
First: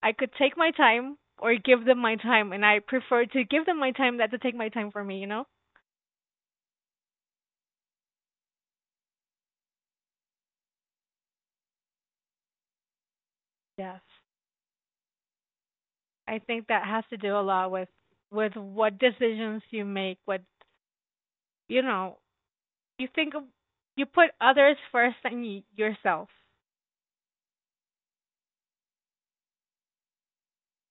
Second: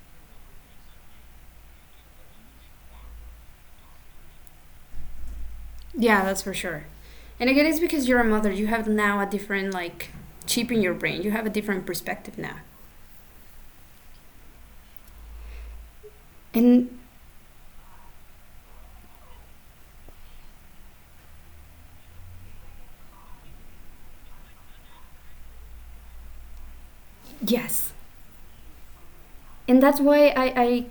Speaker 2: I could take my time or give them my time, and I prefer to give them my time than to take my time for me. You know?
Speaker 1: yeah, that's for sure. And again, it's because you're a mother. You have now a different like chip in your brain. You have a different perspective now.
Speaker 2: Yes. I think that
Speaker 1: And
Speaker 2: has to do a lot with what decisions you make. What, you know, you think of, you put others first than yourself.
Speaker 1: yes, and that's why I I,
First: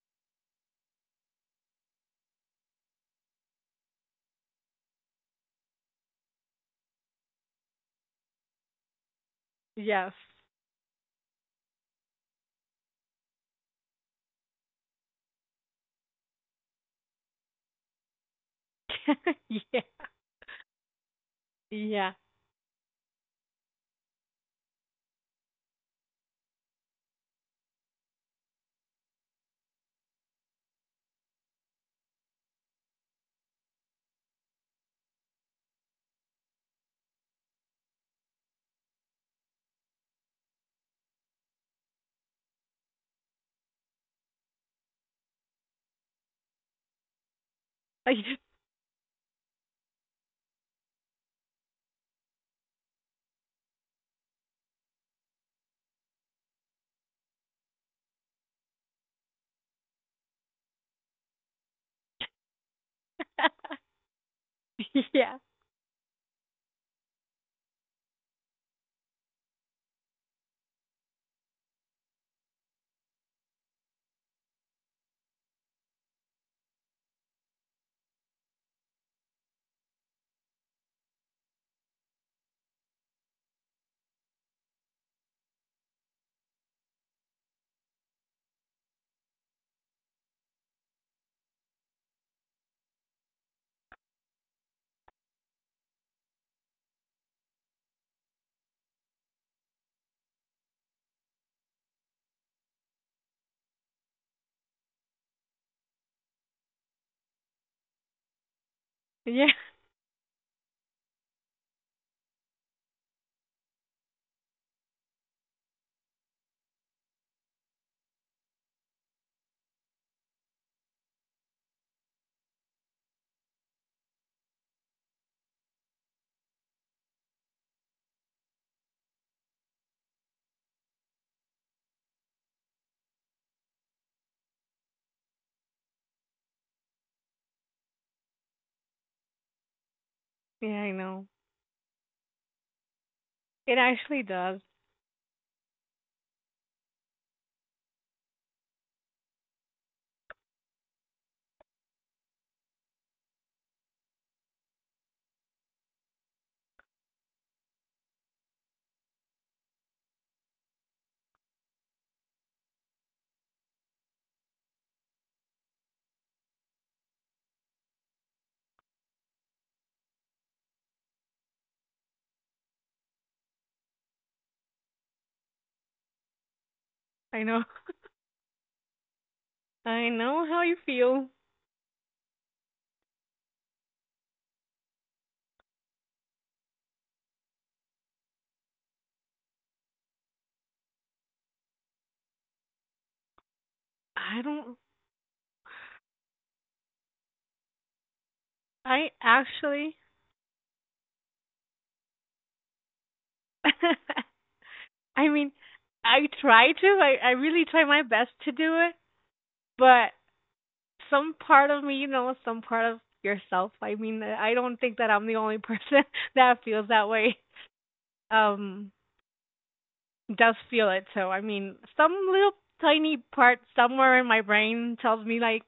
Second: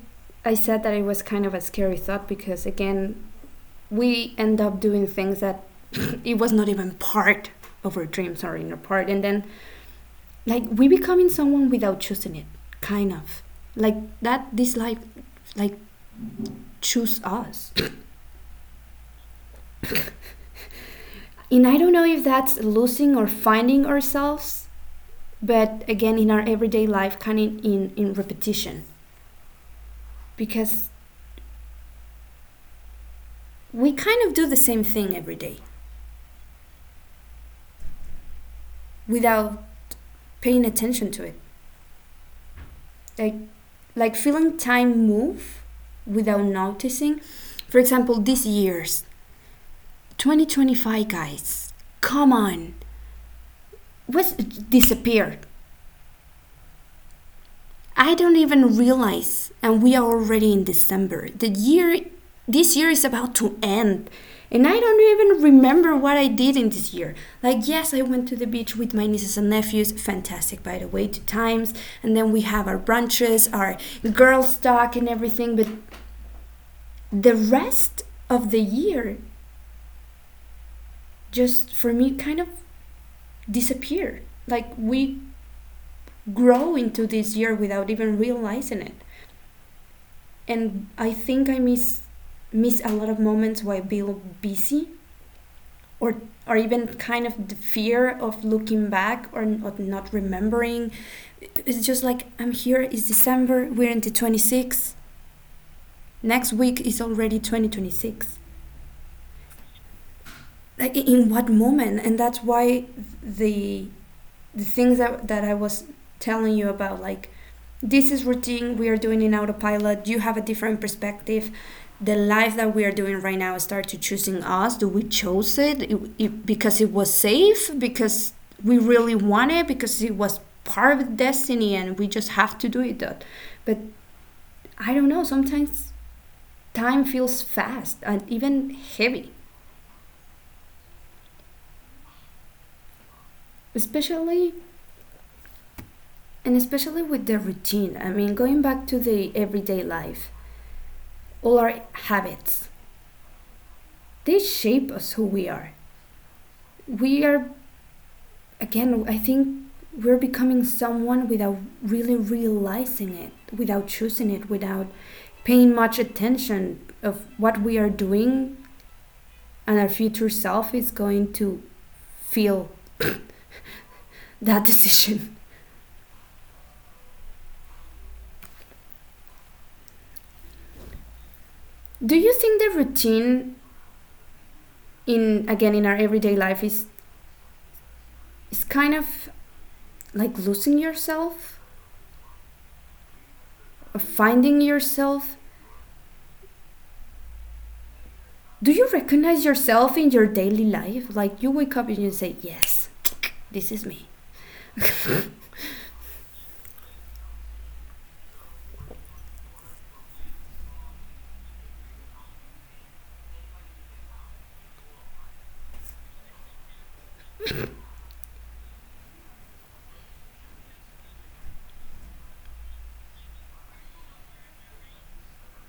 Speaker 1: I said that it was kind of a scary thought, because again, we end up doing things that [laughs] it was not even part of our dreams or inner part, and then
Speaker 2: Yes.
Speaker 1: like we becoming someone without choosing it, kind of like that this life like choose us,
Speaker 2: [laughs] Yeah.
Speaker 1: and I don't know
Speaker 2: Yeah.
Speaker 1: if that's losing or finding ourselves. But again, in our everyday life, kind of in repetition, because we kind of do the same thing every day without paying attention to it, like like feeling time move without noticing. For example, this
Speaker 2: [laughs]
Speaker 1: year's 2025, guys, come on, what's disappeared? I don't even realize, and we are already in December. The year, this year is about to end, and I don't
Speaker 2: Yeah.
Speaker 1: even remember what I did in this year. Like, yes, I went to the beach with my nieces and nephews, fantastic, by the way, 2 times, and then we have our brunches, our girls' talk, and everything, but the rest of the year just for me kind of disappear, like we grow into this year without even realizing it. And I think I miss a lot of moments while being busy, or or even kind of the fear of looking back or not remembering. It's just like I'm here, it's December, we're into 26, next week is already 2026.
Speaker 2: Yeah.
Speaker 1: Like in what moment? And that's why the the things that, that I was telling you about, like this is routine, we are doing in autopilot, you have a different perspective. The life that we are doing right now start to choosing us. Do we chose it? It because it was safe? Because we really want it? Because it was part of destiny and we just have to do it? That, but I don't know. Sometimes time feels fast and even heavy,
Speaker 2: Yeah, I know. It actually
Speaker 1: especially
Speaker 2: does.
Speaker 1: and especially with the routine. I mean, going back to the everyday life, all our habits. They shape us who we are. We are, again, I think we're becoming someone without really realizing it, without choosing it, without paying much attention of what we are doing and our future self is going to feel that [laughs] decision.
Speaker 2: I know. [laughs] I know how you feel.
Speaker 1: Do you think the routine in again in our everyday life is kind of like losing yourself,
Speaker 2: I
Speaker 1: finding
Speaker 2: don't.
Speaker 1: yourself? Do you
Speaker 2: I
Speaker 1: recognize yourself
Speaker 2: actually
Speaker 1: in your daily life? Like you wake up and you say, yes, this is me.
Speaker 2: [laughs] I mean, I try to. I really try my best to do it, but some part of me, you know, some part of yourself. I mean, I don't think that I'm the only person [laughs] that feels that way. Um, does feel it. So I mean, some little tiny part somewhere in my brain tells me like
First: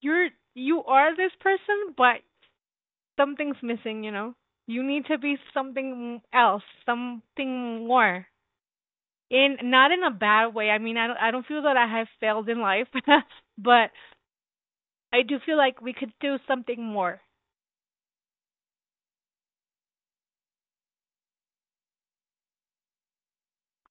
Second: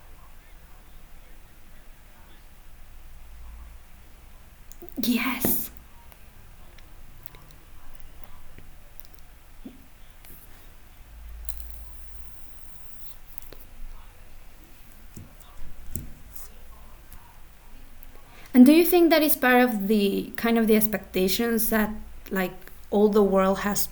Speaker 2: you're you are this person, but something's missing. You know, you need to be
Speaker 1: Yes.
Speaker 2: something else, something more. In not in a bad way. I mean, I don't feel that I have failed in life, [laughs] but I do feel like we could do something more.
Speaker 1: And do you think that is part of the kind of the expectations that like all the world has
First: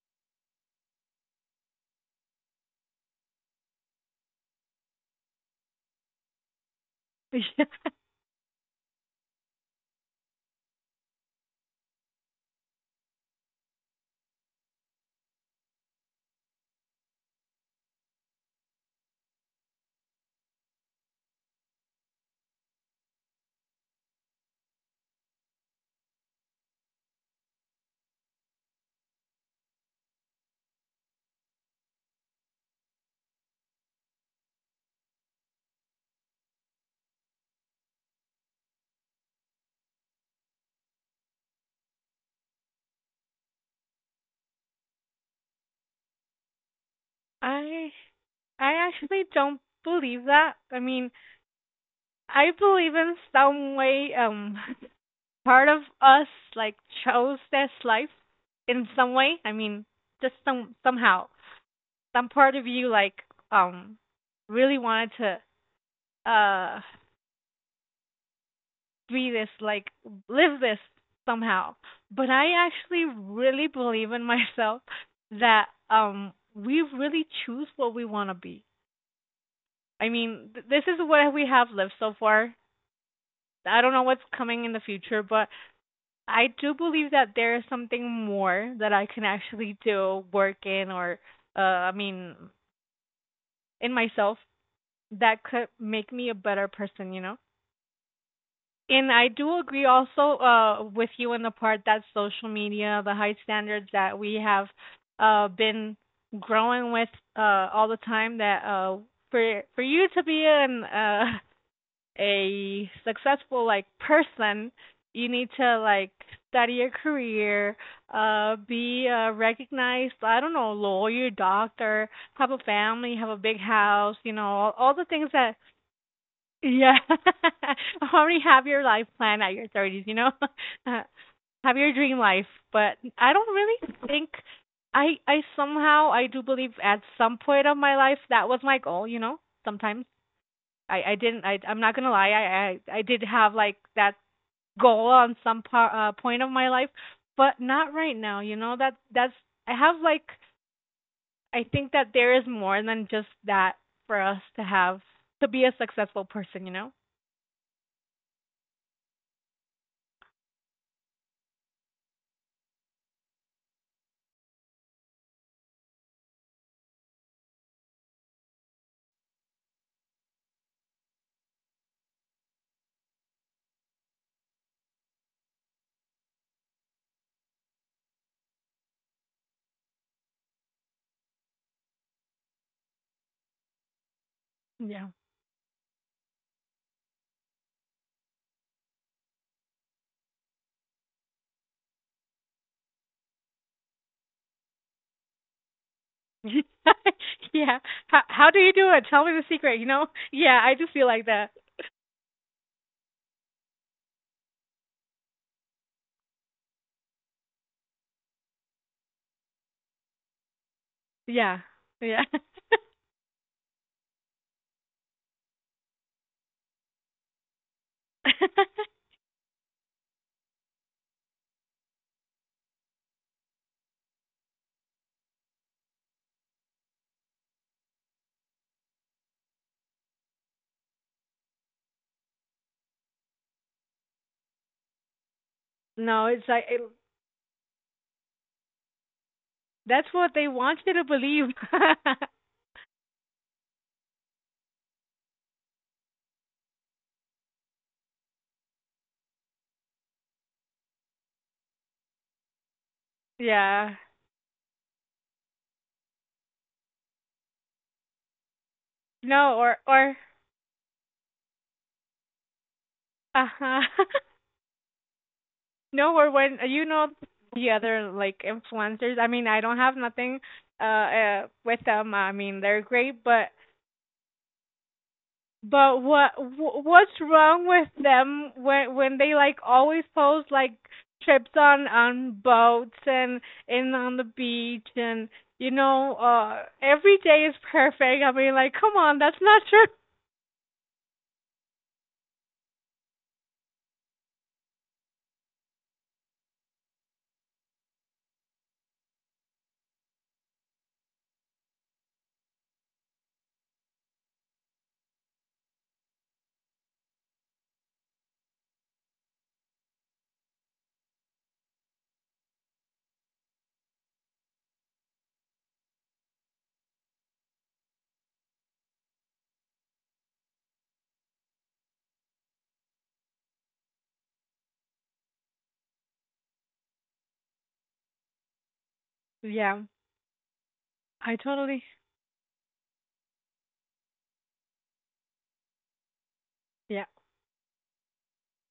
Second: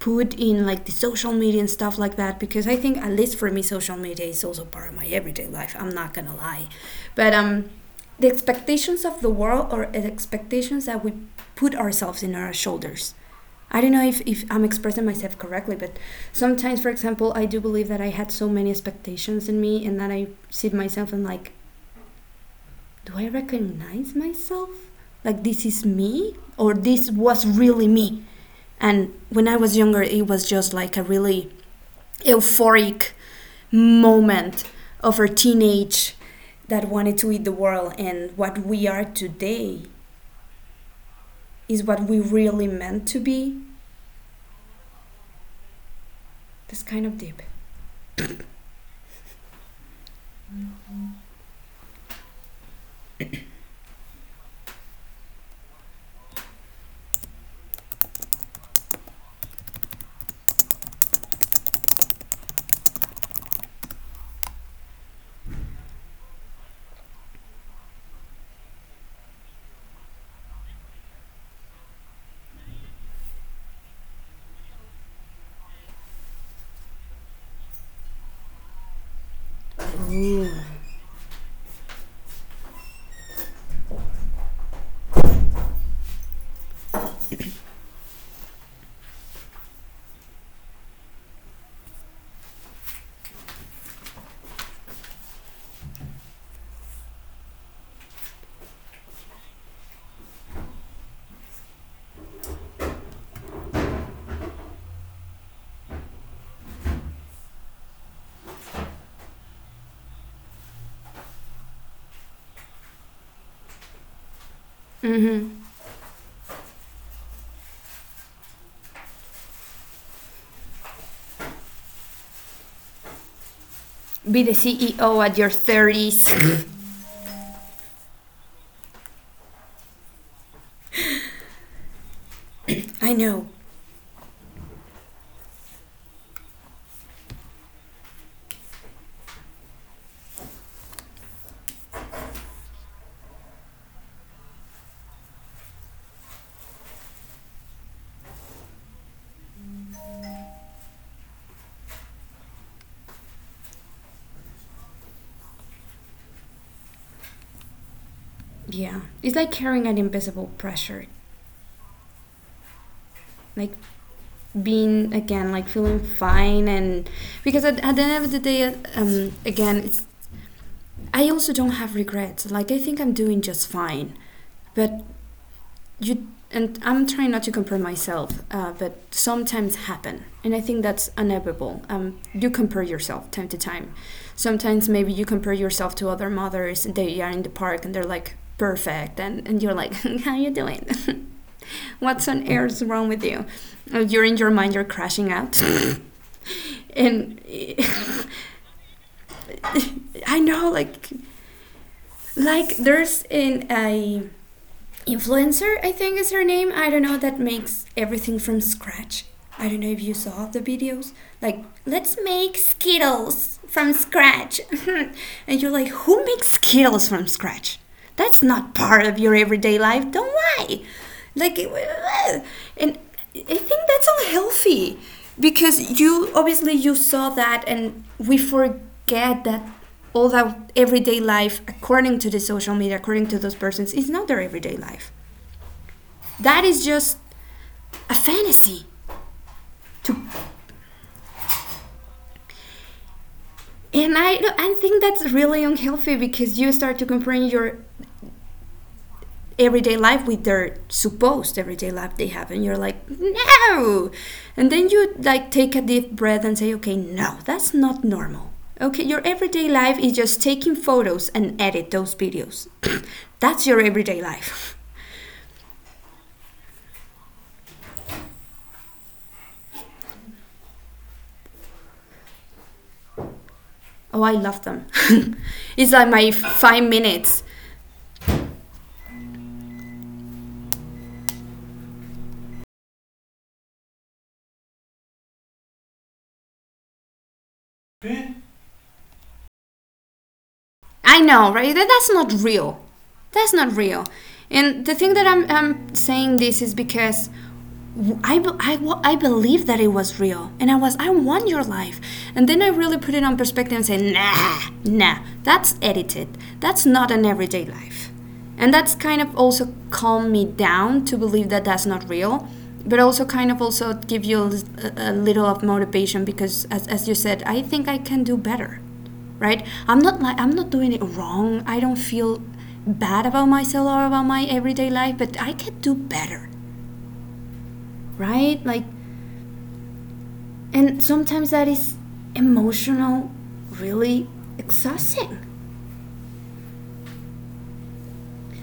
Speaker 1: put in, like the social media and stuff like that, because I think at least for me social media is also part of my everyday life. I'm not gonna lie, but
Speaker 2: [laughs]
Speaker 1: the expectations of the world or the expectations that we put ourselves in our shoulders. I don't know if I'm expressing myself correctly, but sometimes, for example, I do believe that I had so many expectations in me and that I see myself and like, do I recognize myself? Like this is me, or this was really me? And when I was younger, it was just like a really euphoric moment of our teenage that wanted to eat the world, and what we are today is what we really meant to be. That's kind of deep.
Speaker 2: I I actually don't believe that. I mean, I believe in some way [laughs] part of us like chose this life in some way. I mean, just somehow some part of you like um really wanted to uh be this, like live this somehow. But I actually really believe in myself that we really choose what we want to be. I
Speaker 1: Be
Speaker 2: mean, this is what we have lived so far. I don't know what's coming in the future, but I do believe that there is something more that I can actually do, work in, or uh, I mean, in myself that could make me a better person, you know? And I do agree also with you in the part that social media, the high standards that we have been growing with all the time. That for you to be an [laughs] a successful like person, you need to like study your career, be a recognized, I don't know, lawyer, doctor, have a family, have a big house, you know,
Speaker 1: the
Speaker 2: all the
Speaker 1: CEO
Speaker 2: things
Speaker 1: at your
Speaker 2: that,
Speaker 1: 30s.
Speaker 2: yeah. [laughs] Already have your life plan at your 30s, you know? [laughs] Uh, have your dream life, but
Speaker 1: [laughs] I
Speaker 2: I
Speaker 1: know.
Speaker 2: don't really think. I somehow I do believe at some point of my life that was my goal, you know? Sometimes I didn't I I'm not going to lie. I did have like that goal on some point of my life, but not right now, you know? That that's I have like I think that there is more than just that for us to have to be a successful person, you know?
Speaker 1: Yeah. It's like carrying an invisible pressure. Like being again like feeling fine, and because at the end of the day, again, it's I also don't have regrets. Like, I think I'm doing just fine, but you and I'm trying not to compare myself, but sometimes happen, and I think that's inevitable. Um, you compare yourself time to time. Sometimes
Speaker 2: Yeah.
Speaker 1: maybe you compare yourself to other mothers, and they are in the park and they're like perfect, and you're like [laughs] how are you doing? [laughs] What's on earth wrong with you? You're in your mind, you're crashing out. [laughs]
Speaker 2: [laughs]
Speaker 1: And
Speaker 2: Yeah.
Speaker 1: [laughs]
Speaker 2: How do you do it? Tell me the secret, you know?
Speaker 1: I
Speaker 2: Yeah,
Speaker 1: know,
Speaker 2: I do feel like that.
Speaker 1: like there's an a influencer, I think is her name, I don't know, that makes everything from scratch. I don't know if you saw the videos,
Speaker 2: Yeah.
Speaker 1: like let's
Speaker 2: Yeah.
Speaker 1: make Skittles from scratch. [laughs] And you're like, who makes Skittles from scratch? That's not
Speaker 2: [laughs]
Speaker 1: part of your everyday life, don't lie. Like, and I think that's unhealthy because you obviously you saw that, and we forget that all that everyday life according to the social media, according to those persons, is not their everyday life.
Speaker 2: No, it's like
Speaker 1: That
Speaker 2: it,
Speaker 1: is just a fantasy
Speaker 2: that's
Speaker 1: to,
Speaker 2: what they want you to believe. [laughs]
Speaker 1: and I think that's really unhealthy because you start to compare your everyday life with their supposed everyday life they have, and you're like,
Speaker 2: Yeah.
Speaker 1: no. And then you like take a deep breath and say, okay, no, that's not normal. Okay, your
Speaker 2: No,
Speaker 1: everyday
Speaker 2: or
Speaker 1: life
Speaker 2: or
Speaker 1: is just taking photos and edit those videos. [clears throat] That's
Speaker 2: uh-huh.
Speaker 1: your everyday life.
Speaker 2: [laughs] No, or when you know the other like influencers. I mean, I don't have nothing with them. I mean, they're great,
Speaker 1: [laughs] Oh, I love them. [laughs] It's
Speaker 2: but
Speaker 1: like
Speaker 2: what
Speaker 1: my five
Speaker 2: what's
Speaker 1: minutes
Speaker 2: wrong with them when they like always post like trips on boats and on the beach and you know, every day is perfect. I mean, like, come on, that's not true.
Speaker 1: I know, right? That's not real. That's not real. And the thing that I'm saying this is because I, I believe that it was real, and I was, I want your life. And then I really put it on perspective and say, nah, nah, that's edited. That's not an everyday life. And that's kind of also calmed me down to believe that that's not real. But also kind of also give you a little of motivation because, as you said, I think I can do better. Right? I'm not like I'm not doing it wrong. I don't feel bad about myself or about my everyday life, but I can do better, right? Like,
Speaker 2: Yeah,
Speaker 1: and
Speaker 2: I
Speaker 1: sometimes that
Speaker 2: totally
Speaker 1: is emotional, really exhausting.
Speaker 2: yeah.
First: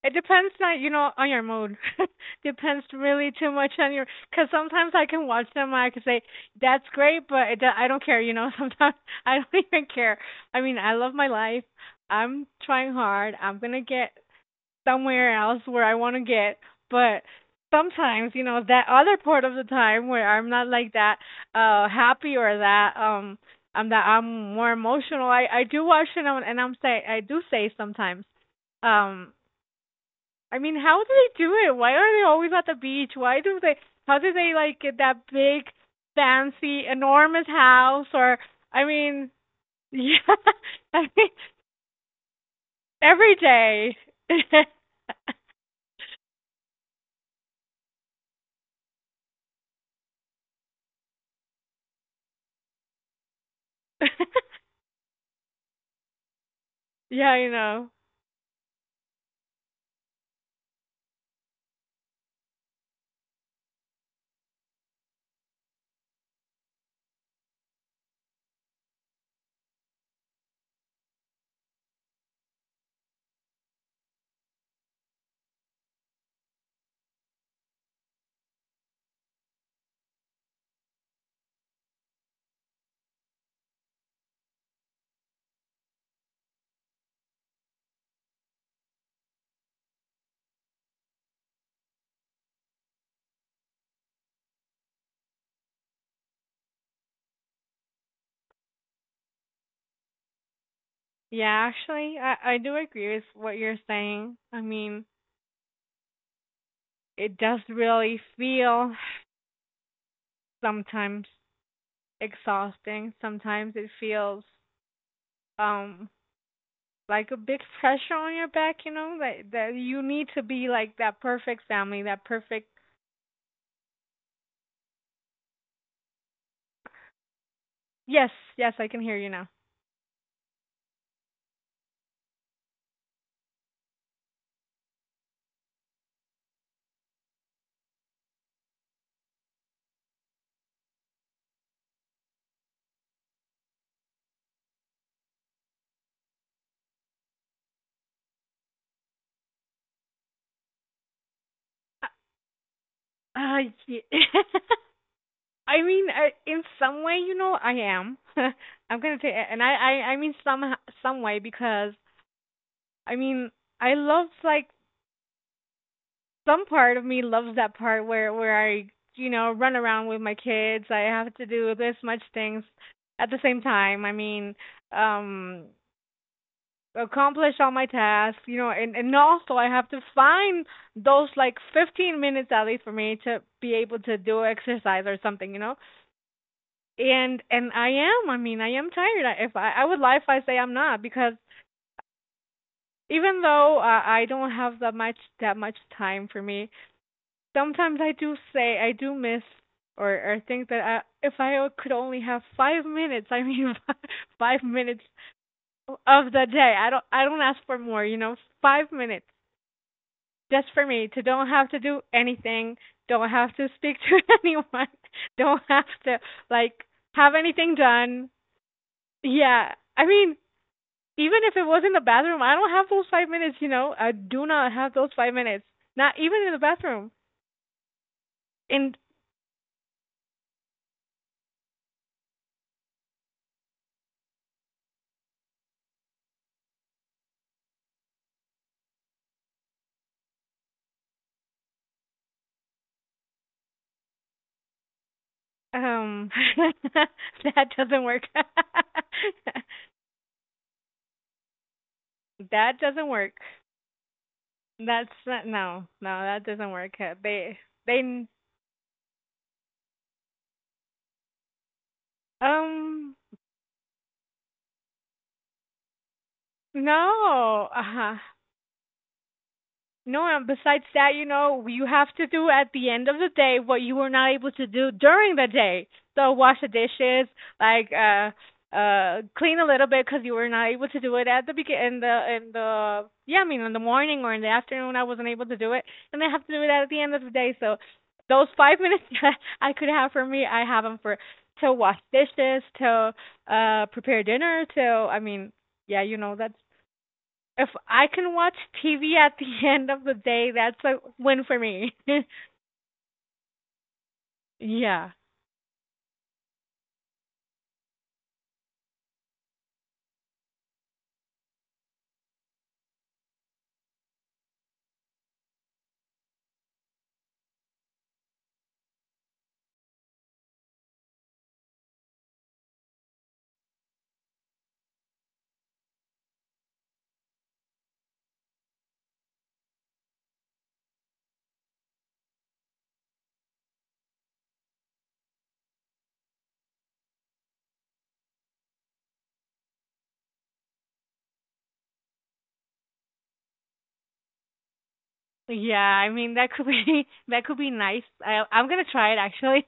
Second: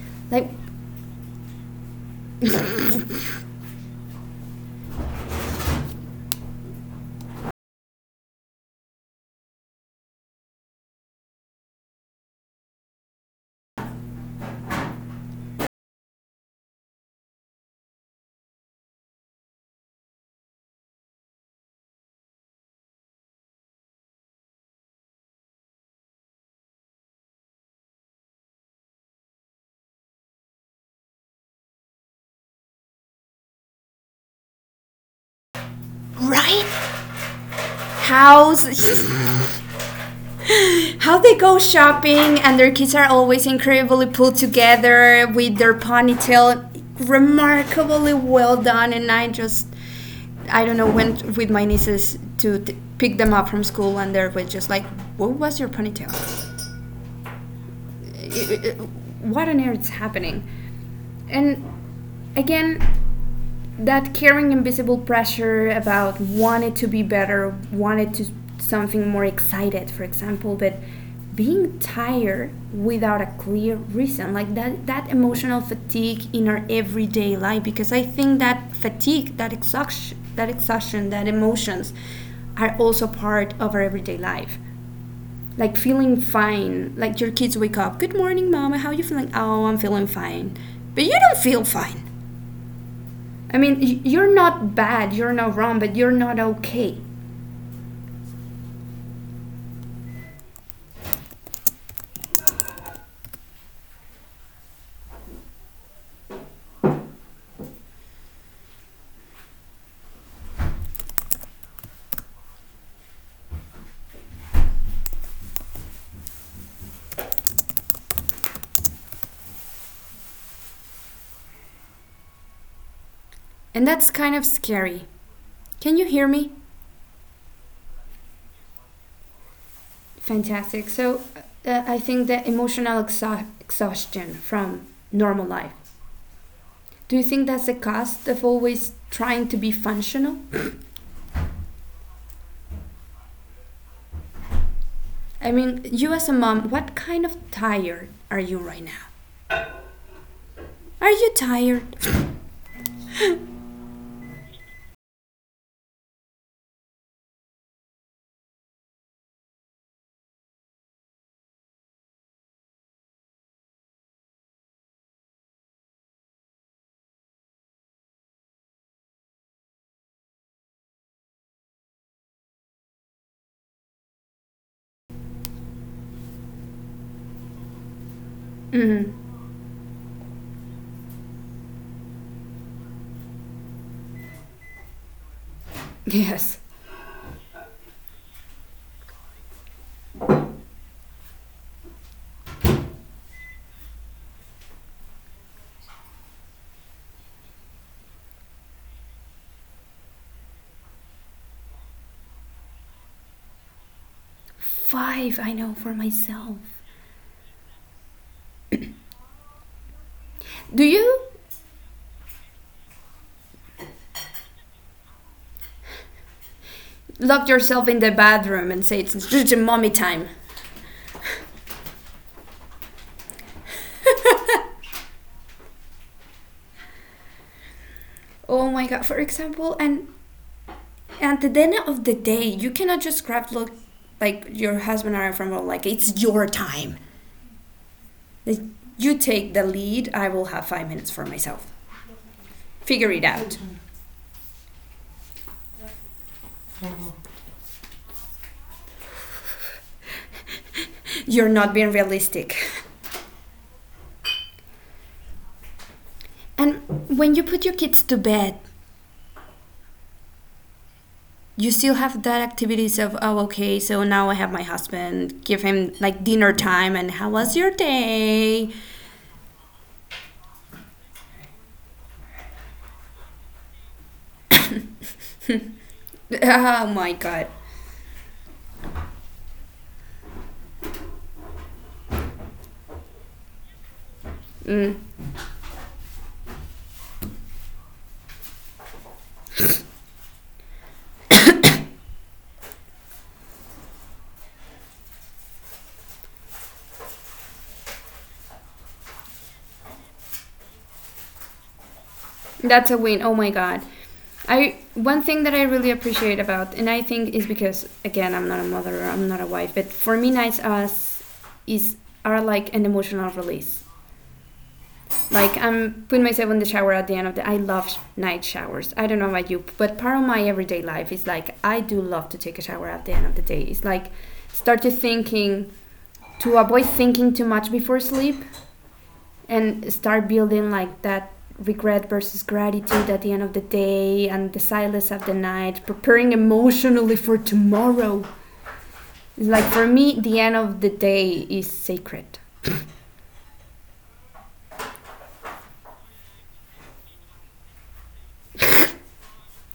Speaker 2: It
Speaker 1: Like,
Speaker 2: depends, not, you know, on your mood. [laughs] Depends really too much on your. Because sometimes I can watch them, I can say that's great, but it, I don't care. You know, [laughs] sometimes I don't even care. I mean, I love my life. I'm trying hard. I'm gonna get somewhere else where I want to get, but sometimes you know that other part of the time where I'm not like that happy or that I'm more emotional. I do watch it, and I do say sometimes um I mean, how do they do it? Why are they always at the beach? Why do they? How do they like get that big, fancy,
Speaker 1: right,
Speaker 2: enormous house? Or
Speaker 1: how's
Speaker 2: I mean,
Speaker 1: [laughs]
Speaker 2: yeah, [laughs] I
Speaker 1: how
Speaker 2: mean,
Speaker 1: they go shopping and their kids are
Speaker 2: every
Speaker 1: always
Speaker 2: day.
Speaker 1: incredibly put
Speaker 2: [laughs]
Speaker 1: together with their ponytail remarkably well done, and I just I don't know, went with my nieces to pick them up from school, and they were just like, what was your ponytail?
Speaker 2: Yeah, I know.
Speaker 1: it, it, what on earth is happening? And again, that carrying invisible pressure about want to be better, want to something more excited, for example, but being tired without a clear reason, like that that emotional fatigue in our everyday life, because I think that fatigue, that exhaustion, that emotions, are also part of our everyday life, like feeling fine. Like your kids wake up, good morning, mama, how are you feeling? Oh, I'm feeling fine. But you don't feel fine. I mean, you're not bad, you're not wrong, but you're not okay.
Speaker 2: Yeah, actually, I do agree with what you're saying. I mean, it does really feel sometimes exhausting. Sometimes it feels um like a big pressure on your back, you know, that you need to be like that perfect family, that perfect.
Speaker 1: And that's kind of scary. Can you hear me?
Speaker 2: Yes, yes, I can hear you now.
Speaker 1: Fantastic. So I think that emotional exhaustion from normal life. Do you think that's the cost of always trying to be functional? I mean, you as a mom, what kind of tired are you right now? Are you tired?
Speaker 2: Uh, uh yeah. [laughs] I mean, in some way, you know, I am. [laughs] I'm gonna say, and I mean, some way, because I mean, I love like some part of me loves that part where I, run around with my kids. I have to do this much things at the same time. I mean, um, accomplish all my tasks, you know, and also I have to find those like 15 minutes at least for me to be able to do exercise or something, you know.
Speaker 1: Yes.
Speaker 2: And I am, I mean, I am tired. I If I I would lie if I say I'm not, because even though I don't have that much time for me, sometimes I do say I do miss or think that, I, if I could only have 5 minutes, I mean [laughs] 5 minutes
Speaker 1: Five, I know for
Speaker 2: of the
Speaker 1: myself.
Speaker 2: day. I don't ask for more, you know, 5 minutes just for
Speaker 1: Do
Speaker 2: me to
Speaker 1: you
Speaker 2: don't have to do anything, don't have to speak to [laughs] anyone, don't have to like have
Speaker 1: lock
Speaker 2: anything
Speaker 1: yourself in the
Speaker 2: done.
Speaker 1: bathroom and say it's just
Speaker 2: Yeah.
Speaker 1: mommy
Speaker 2: I
Speaker 1: time?
Speaker 2: mean, even if it was in the bathroom, I don't have those 5 minutes, you know. I do not have those 5 minutes. Not even in the bathroom.
Speaker 1: Oh my
Speaker 2: And
Speaker 1: god! For example, and at the end of the day, you cannot just grab look like your husband or from well, like it's your time. Like, you take the lead. I will have 5 minutes for myself. Figure it out.
Speaker 2: um [laughs] that doesn't work. [laughs]
Speaker 1: You're not being realistic.
Speaker 2: That doesn't work. That's not, no, no, that doesn't
Speaker 1: And
Speaker 2: work.
Speaker 1: when you
Speaker 2: They
Speaker 1: put your kids to
Speaker 2: they
Speaker 1: bed, you still have that activities of,
Speaker 2: um
Speaker 1: oh okay, so now I have my husband, give him like dinner time and how was your
Speaker 2: no. Uh-huh.
Speaker 1: day.
Speaker 2: No, and besides that, you know, you have to do at the end of the day what you were not able to do during the day.
Speaker 1: [laughs]
Speaker 2: So wash the
Speaker 1: Oh my
Speaker 2: dishes,
Speaker 1: god.
Speaker 2: like clean a little bit because you were not able to do it at the begin in the yeah, I mean, in the morning or in the
Speaker 1: Mm,
Speaker 2: afternoon I wasn't able to do it, and I have to do it at the end of the day. So those 5 minutes [laughs] that I could have for me, I have them for to wash dishes, to prepare dinner, to I mean, yeah, you know, that's, if I can watch TV at the [laughs] end of the day, that's a win for me. [laughs]
Speaker 1: that's a win, oh my god. I
Speaker 2: Yeah.
Speaker 1: one thing that I really appreciate about, and I think is because again I'm not a mother, I'm not a wife, but for me nights as is are like an emotional release. Like, I'm putting myself in the shower at the end of the. I love night showers. I don't know about you, but part of my everyday life is like I do love to take a shower at the end of the day. It's like start to thinking, to avoid thinking too much before sleep, and start building like that regret versus gratitude at the end of the day, and the silence of the night, preparing emotionally for tomorrow. It's like for me, the end of the day is sacred.
Speaker 2: Yeah, I mean that could be [laughs] that could be nice. I'm gonna try it actually.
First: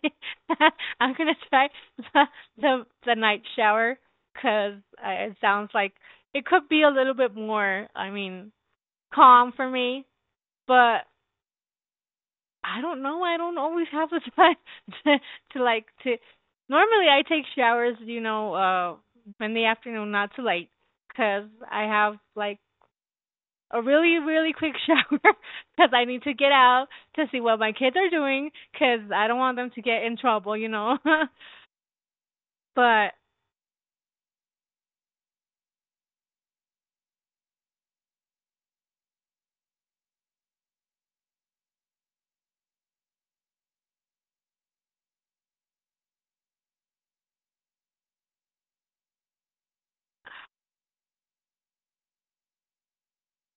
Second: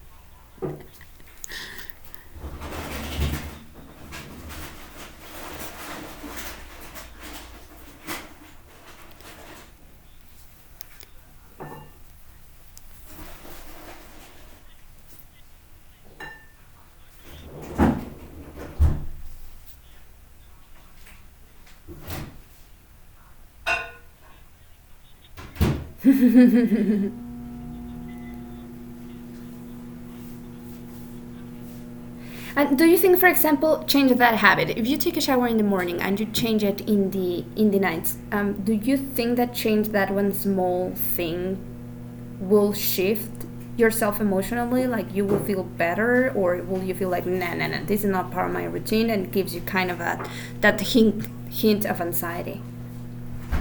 Speaker 2: [laughs] I'm gonna try the the night shower 'cause it sounds like it could be a little bit more, I mean, calm for me. But I don't know. I don't always have the time [laughs] to, to like to. Normally, I take showers, you know, in the afternoon, not too late, because I have like a really, really quick shower, [laughs] because I need to get out to see what my kids are doing, because I don't want them to get in trouble, you know. [laughs] But
Speaker 1: And do you
Speaker 2: I
Speaker 1: think, for example, change that habit? If you take a shower in the morning and you change it in the nights, do you think that change that one small thing will shift yourself emotionally? Like you will feel better, or will you feel like, nah, nah, nah, this is not part of my routine, and gives you kind of a that hint of anxiety?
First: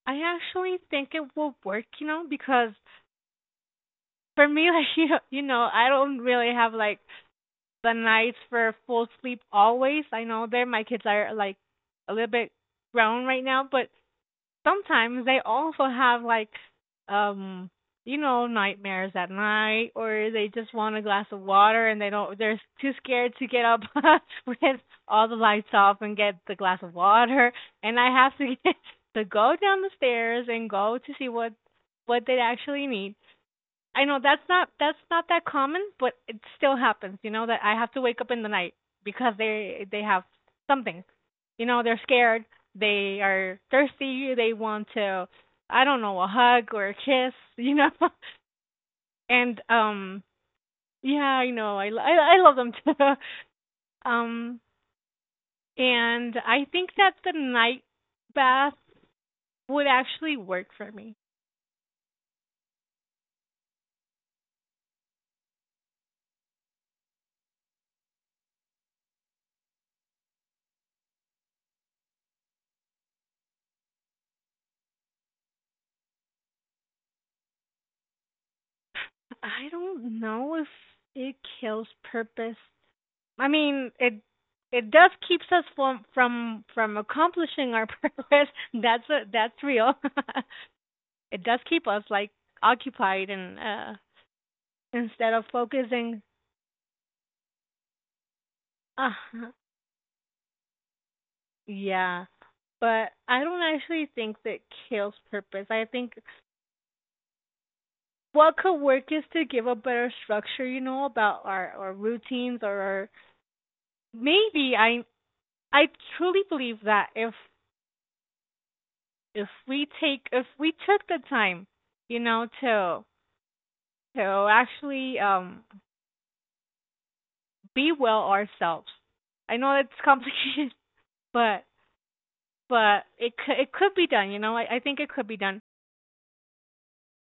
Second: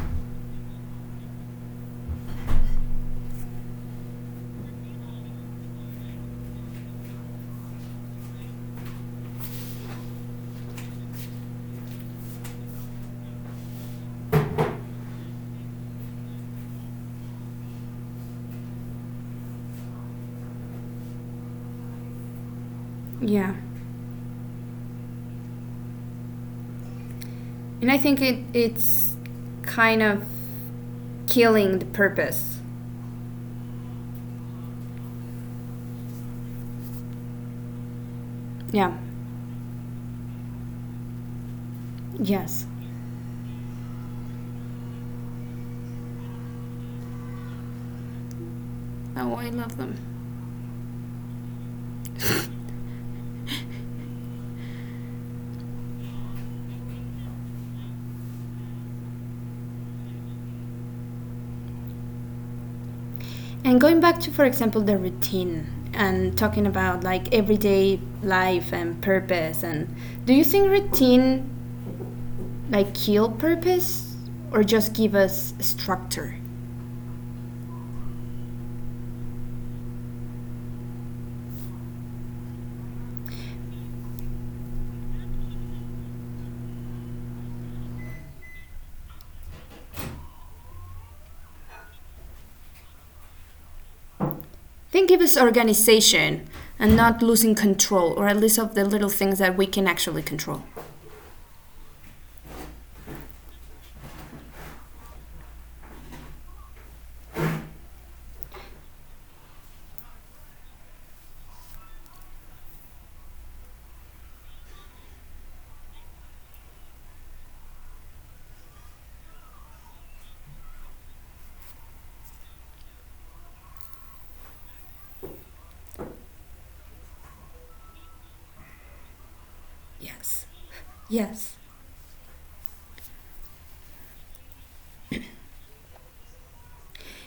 Speaker 2: actually think it will work, you know, because for me, [laughs] like you know, I don't really have like the nights for full sleep always. I know that my kids are like a little bit grown right now, but sometimes they also have like um nightmares at night, or they just want a glass of water, and they don't they're too scared to
Speaker 1: Yeah,
Speaker 2: get up [laughs] with all the lights off and get the glass of water,
Speaker 1: and
Speaker 2: and
Speaker 1: I
Speaker 2: I
Speaker 1: think
Speaker 2: have
Speaker 1: it
Speaker 2: to [laughs] get
Speaker 1: it's
Speaker 2: to go down the
Speaker 1: kind of
Speaker 2: stairs and go to see what
Speaker 1: killing the
Speaker 2: what they
Speaker 1: purpose.
Speaker 2: actually need. I know that's not that common, but it still happens. You know that I have to wake up in the night
Speaker 1: Yeah.
Speaker 2: because they have something. You know they're scared.
Speaker 1: Yes.
Speaker 2: They are thirsty. They want to, I don't know, a hug or a kiss. You know, [laughs]
Speaker 1: Oh, I
Speaker 2: and
Speaker 1: love them.
Speaker 2: yeah, I know. I love them too. [laughs] Um, and I think that the night bath would actually work for me.
Speaker 1: And going back to, for example, the routine and talking about like everyday life and purpose, and do you think routine like kill purpose or just give us structure?
Speaker 2: I don't know if it kills purpose. I mean, it does keeps us from accomplishing our [laughs] purpose. That's real. [laughs] It does keep us like occupied and
Speaker 1: I think give
Speaker 2: instead
Speaker 1: us
Speaker 2: of focusing.
Speaker 1: organization and not losing control, or at least of the
Speaker 2: Uh,
Speaker 1: little things that we can actually control.
Speaker 2: yeah, but I don't actually think that kills purpose. I think what could work is to give a better structure, you know, about our routines, or our maybe I truly believe that if we took the time, you know, to actually be well ourselves. I know it's
Speaker 1: Yes.
Speaker 2: complicated, [laughs] but
Speaker 1: Yes.
Speaker 2: but it could be done, you know. I think it could be done.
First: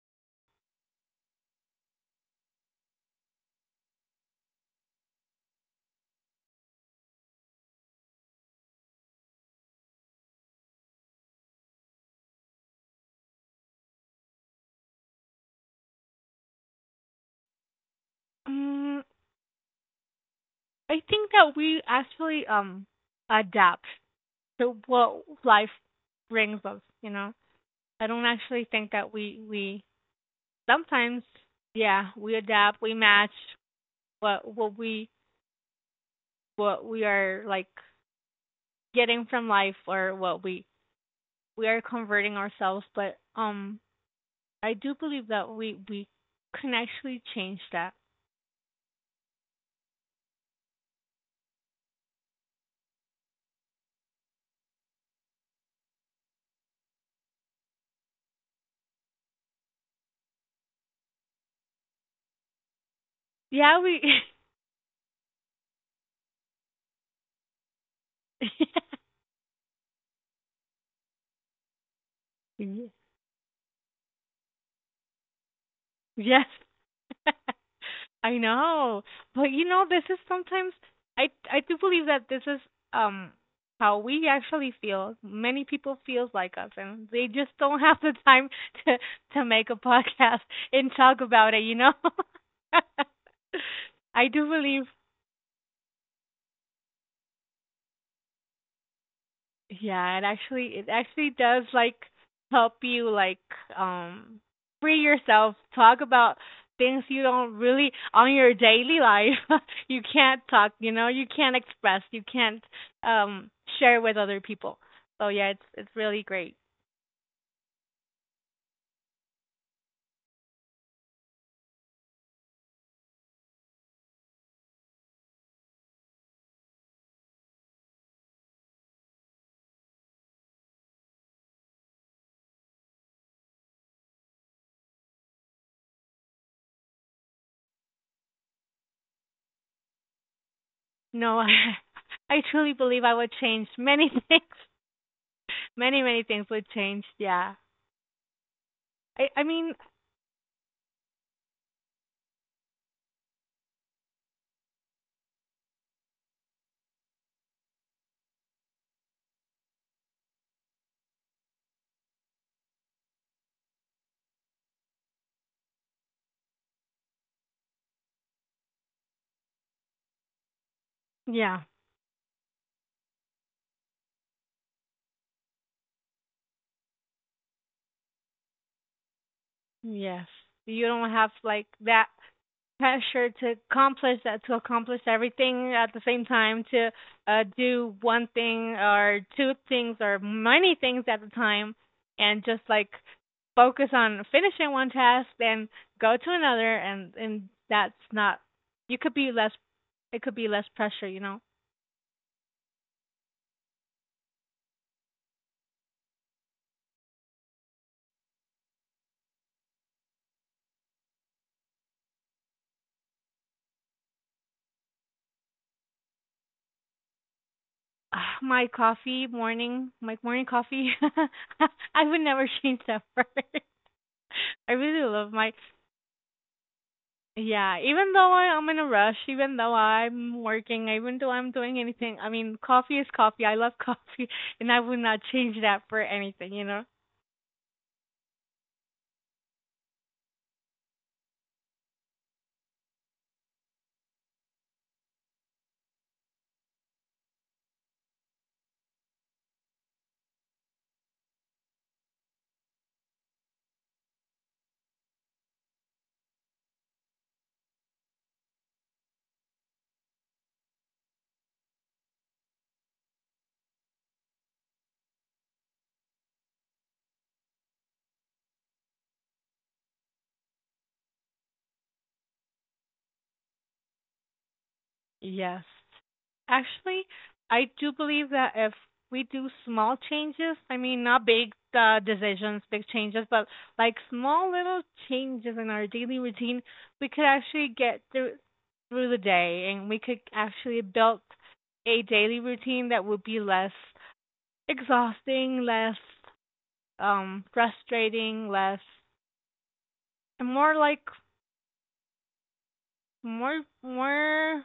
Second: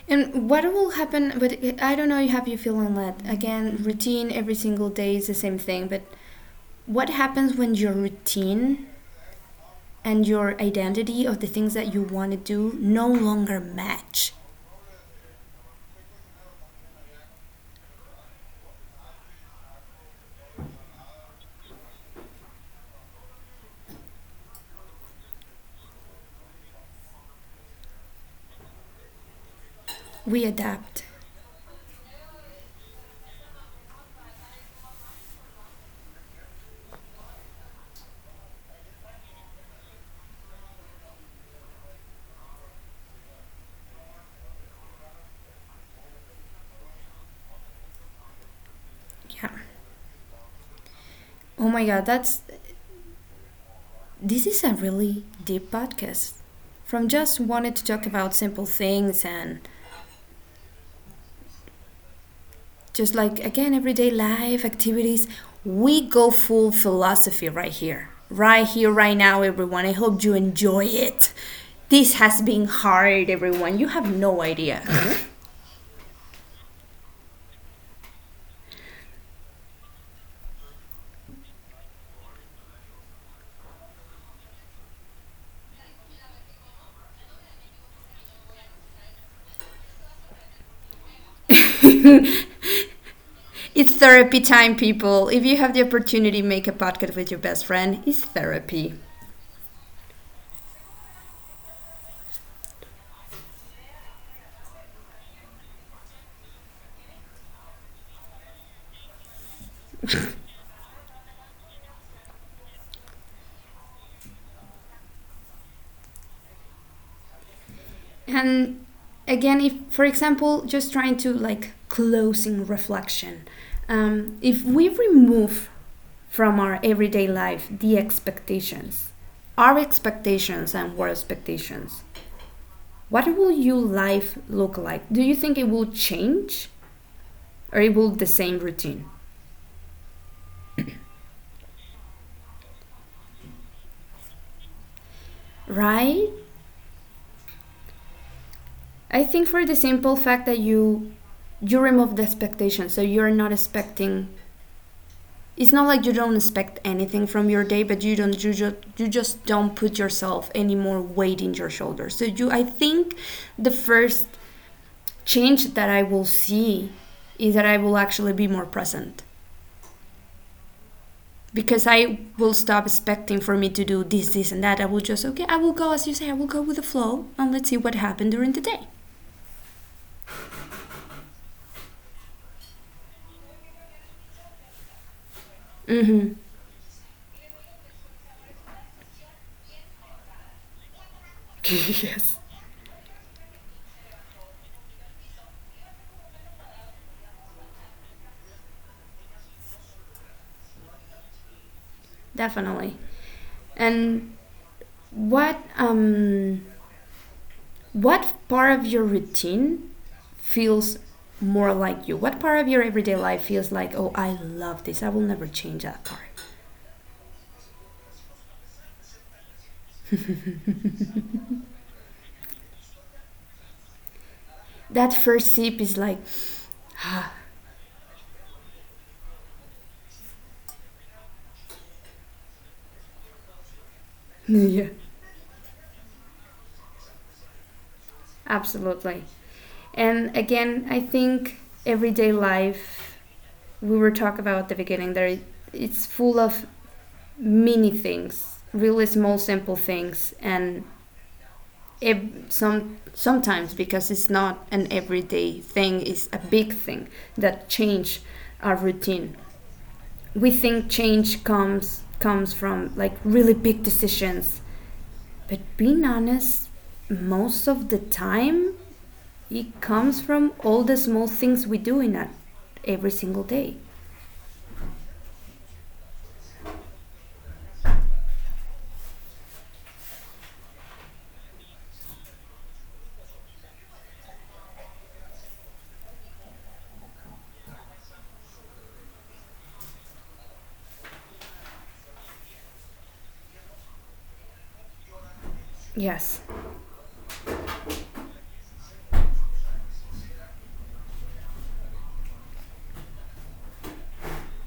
Speaker 1: And what will happen? But I don't know. Have you feeling that again? Routine every single day is the same thing, but what happens when your routine and your identity of the things that you want to do no longer match.
Speaker 2: Um, I think that we actually adapt to what life brings us, you know. I don't actually think that we
Speaker 1: We adapt.
Speaker 2: sometimes, yeah, we adapt, we match what what we what we are like getting from life, or what we are converting ourselves, but I do believe that we can actually change that.
Speaker 1: Yeah. Oh my god, that's this is a really deep podcast. From just wanted to talk about simple things and just like again
Speaker 2: Yeah, we
Speaker 1: everyday life activities, we go full philosophy right here. Right here
Speaker 2: [laughs]
Speaker 1: right now, everyone. I hope you enjoy it. This has been
Speaker 2: yeah.
Speaker 1: hard, everyone. You have no idea.
Speaker 2: Yes. [laughs] I know. But you know, this is sometimes I I do believe that this is um how we actually feel. Many people feels like us and they just don't have the time [laughs] to to make a podcast and talk about it, you know?
Speaker 1: [laughs]
Speaker 2: [laughs]
Speaker 1: It's
Speaker 2: I
Speaker 1: therapy
Speaker 2: do
Speaker 1: time,
Speaker 2: believe.
Speaker 1: people. If you have the opportunity, make a podcast with your best friend. It's therapy.
Speaker 2: Yeah, it actually does like help you like um free yourself, talk about things you don't really on your daily life, [laughs] you can't talk, you know, you can't express, you can't um share with other people. So yeah, it's really great.
Speaker 1: And again, if, for example, just trying to like closing reflection, if we remove from our everyday life the expectations, our expectations and world expectations, what will your life look like? Do you think it will change or it will the same routine?
Speaker 2: No, [laughs] I truly believe I would change many [laughs] things. Many, many
Speaker 1: Right?
Speaker 2: things would change, yeah.
Speaker 1: I
Speaker 2: I
Speaker 1: think for the
Speaker 2: mean,
Speaker 1: simple fact that you remove the expectation, so you're not expecting. It's not like you don't expect anything from your day, but you don't you just don't put yourself any more weight in your shoulders. So you, I think, the first change that I will see is that I will actually be more present
Speaker 2: yeah.
Speaker 1: because I will stop expecting for me to do this, this, and that. I will just okay, I will go as you say. I will go with the flow, and let's see what happened during the day.
Speaker 2: Yes. You don't have like that pressure to accomplish, that to accomplish everything at the same time, to do one thing or two things or many things at a time,
Speaker 1: [laughs] Yes.
Speaker 2: and just like focus on finishing one task then go to another, and that's not, you could be less it could be less pressure, you know.
Speaker 1: Definitely. And what, what part of your routine feels more like you? What part of your everyday life feels like, oh, I love this. I will never change that part.
Speaker 2: Ah, my coffee morning my morning coffee [laughs] I would never [laughs] change that for it. [laughs] I really
Speaker 1: That
Speaker 2: love
Speaker 1: first
Speaker 2: my.
Speaker 1: sip is like,
Speaker 2: Yeah, even though I am in a rush, even though I'm working, even though I'm doing anything, I mean, coffee is coffee. I love [laughs] coffee, and I
Speaker 1: [laughs] yeah,
Speaker 2: would not change that for anything, you know?
Speaker 1: absolutely. And again, I think everyday life we were talking about at the beginning there, it's full of mini things, really small simple things and sometimes because it's not an everyday thing, it's a big thing that change our routine. We think change comes from like really big decisions, but being honest, most of the time it comes from all the small things we do in that every single day.
Speaker 2: Yes. Actually, I do believe that if we do small changes, I mean, not big decisions, big changes, but like small little changes in our daily routine, we could actually get through the day, and we could actually build a daily routine that would be less exhausting, less
Speaker 1: Yes,
Speaker 2: frustrating, less, and more like more.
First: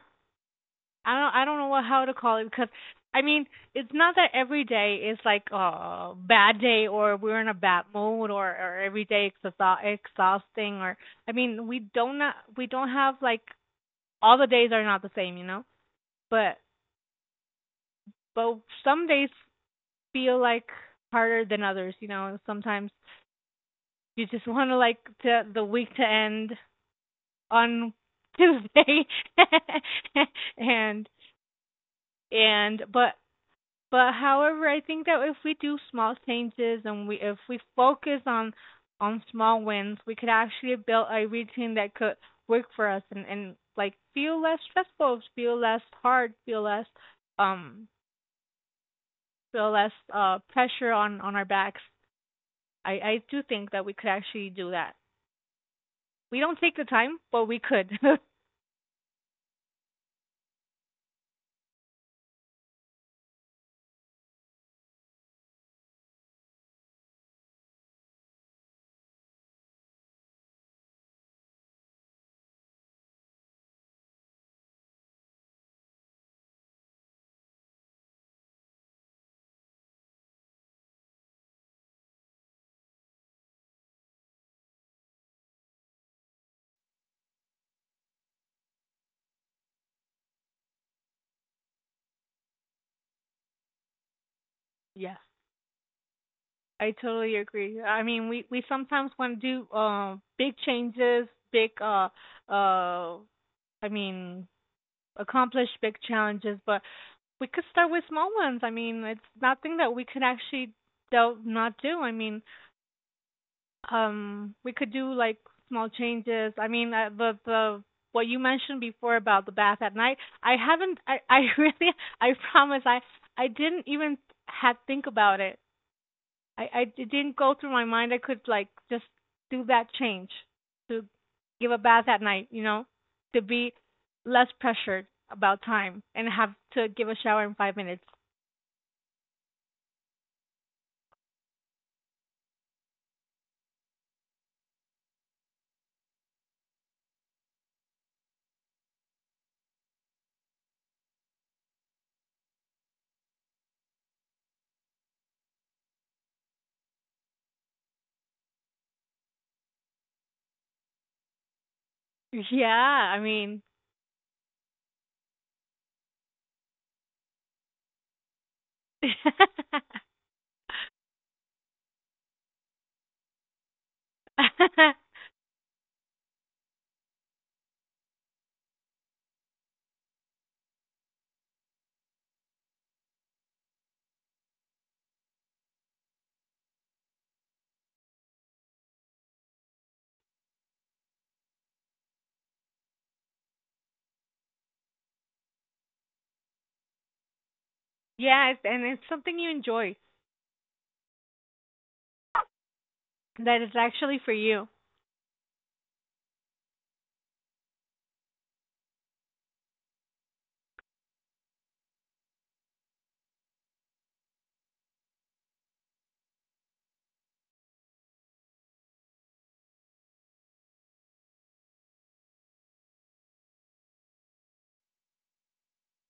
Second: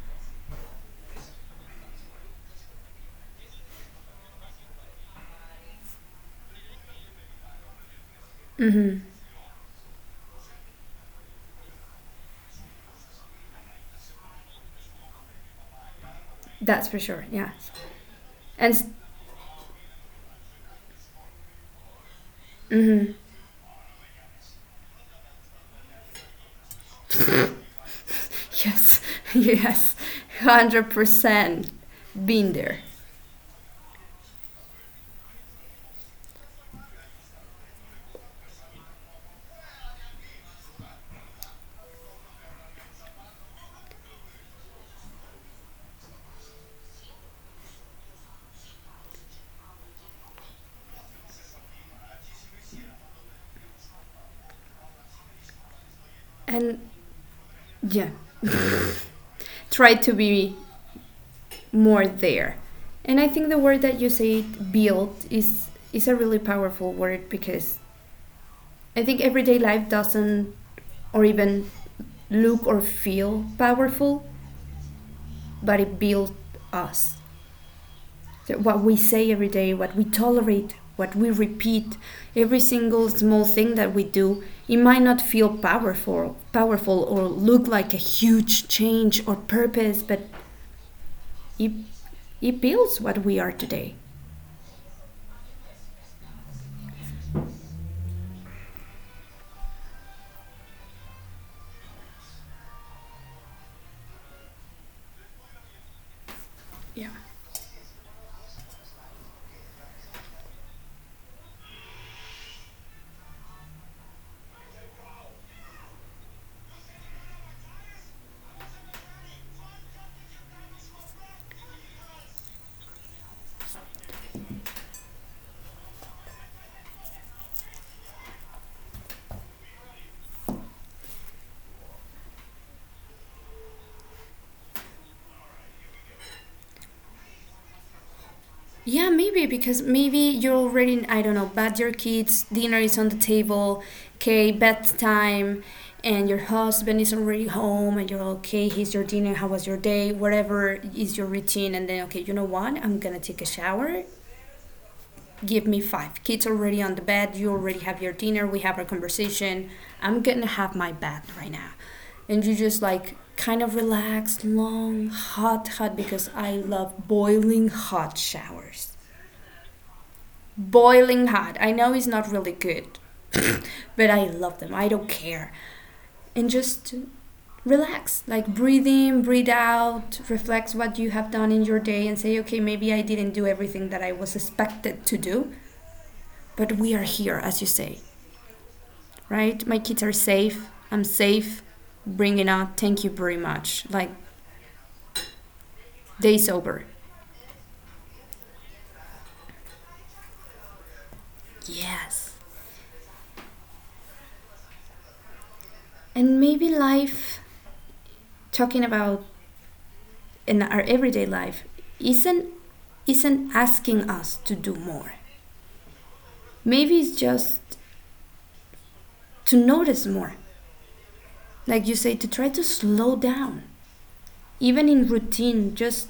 Speaker 2: I don't know what, how to call it, because, I mean, it's not that every day is like a bad day, or we're in a bad mood, or every day exha- exhausting, or, I mean, we don't have like, all the days are not the same, you know? But
Speaker 1: that's for sure, yes.
Speaker 2: but
Speaker 1: and s-
Speaker 2: some days feel like harder than others, you know. Sometimes you just want to like the week to end on
Speaker 1: yes,
Speaker 2: Tuesday.
Speaker 1: [laughs] yes,
Speaker 2: [laughs] and
Speaker 1: 100%. Been there.
Speaker 2: and but however, I think that if we do small changes, and we if we focus on small wins, we could actually build a routine that could work for us, and like feel less stressful, feel less hard, feel less um pressure on our backs. I do think that we could actually do that. We don't take
Speaker 1: And
Speaker 2: the time, but we could.
Speaker 1: yeah,
Speaker 2: [laughs]
Speaker 1: try to be more there. And I think the word that you say, build, is a really powerful word because I think everyday life doesn't or even look or feel powerful, but it builds us. So what we say every day, what we tolerate, what we repeat, every single small thing that we do, it might not feel powerful or look like a huge change or purpose, but it it builds what we are today.
Speaker 2: Yes. I totally agree. I mean, we sometimes want to do big changes, big uh I mean, accomplish big challenges, but
Speaker 1: Yeah.
Speaker 2: we could start with small ones. I mean, it's nothing that we could actually don't not do. I mean, we could do like small changes. I mean, the what you mentioned before about the bath at night, I haven't I [laughs] really, I promise, I didn't even had think about it. I it didn't go through my mind I could like just do that change to give a bath at night, you know, to be less pressured about time and have to give a shower in 5 minutes.
Speaker 1: Yeah, maybe because maybe you're already, I don't know, but your kids' dinner is on the table, okay, bedtime, and your husband is already home and you're okay, here's your dinner, how was your day, whatever is your routine, and then okay, you know what? I'm gonna take a shower. Give me five. Kids already on the bed, you already have your dinner, we have our conversation. I'm gonna have my bath right now. And you
Speaker 2: Yeah,
Speaker 1: just like
Speaker 2: I mean,
Speaker 1: kind of relax, long, hot, hot, because I love boiling hot showers.
Speaker 2: [laughs] yeah,
Speaker 1: Boiling hot. I know it's not really good, [coughs] but I love them. I don't care. And just relax, like breathe in, breathe out, reflect what you have done in your day and say, okay, maybe I didn't do everything that I was expected to do, but we are here, as you say, right? My kids are safe. I'm safe. Bring it on. Thank you very much. Like, day's over.
Speaker 2: it's, and it's something you enjoy
Speaker 1: Yes.
Speaker 2: that is actually for you.
Speaker 1: And maybe life, talking about in our everyday life, isn't isn't asking us to do more. Maybe it's just to notice more. Like you say, to try to slow down. Even in routine, just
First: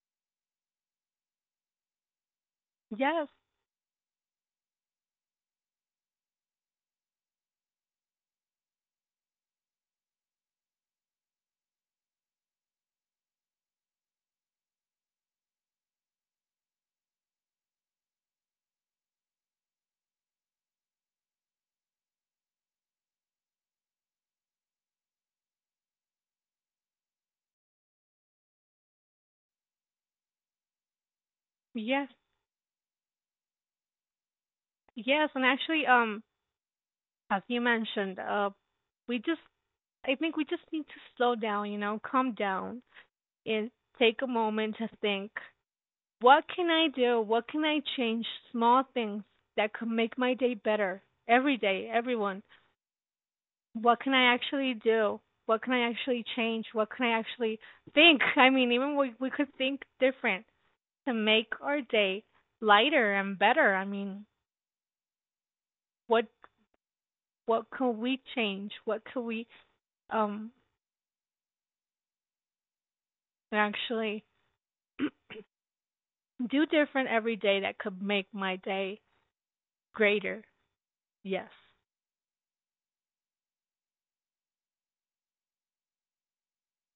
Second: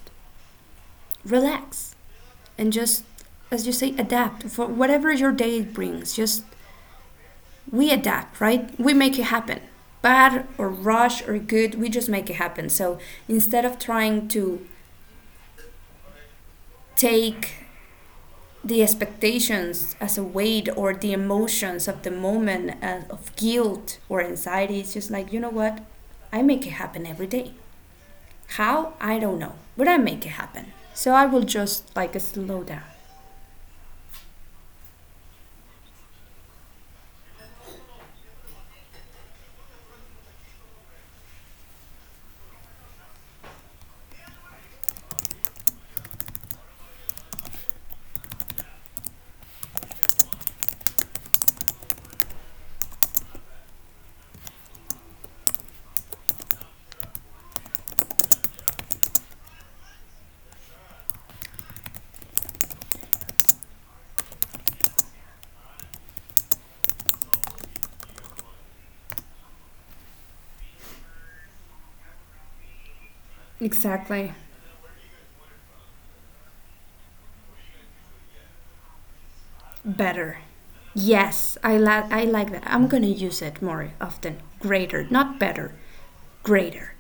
Speaker 1: relax and just,
Speaker 2: Yes,
Speaker 1: as you say, adapt for whatever your day brings. Just we adapt, right? We make it happen. Bad or rush or good, we just make it happen. So instead of trying to take the expectations as a weight or the emotions of the moment of guilt or anxiety, it's just like, you know what, I make it happen every day. How, I don't know, but I make it happen, so I will just
Speaker 2: yes,
Speaker 1: like slow down.
Speaker 2: yes, and actually, as you mentioned, we just I think we just need to slow down, you know, calm down is, take a moment to think, what can I do? What can I change? Small things that could make my day better every day, everyone. What can I actually do? What can I actually change? What can I actually think? [laughs] I mean, even we could think different to make our day lighter and better. I mean, what can we change? What could we um actually
Speaker 1: Exactly.
Speaker 2: [clears throat] do different every day that could make my day
Speaker 1: Better.
Speaker 2: greater? Yes.
Speaker 1: Yes, I like that. I'm gonna use it more often, greater not better. Greater.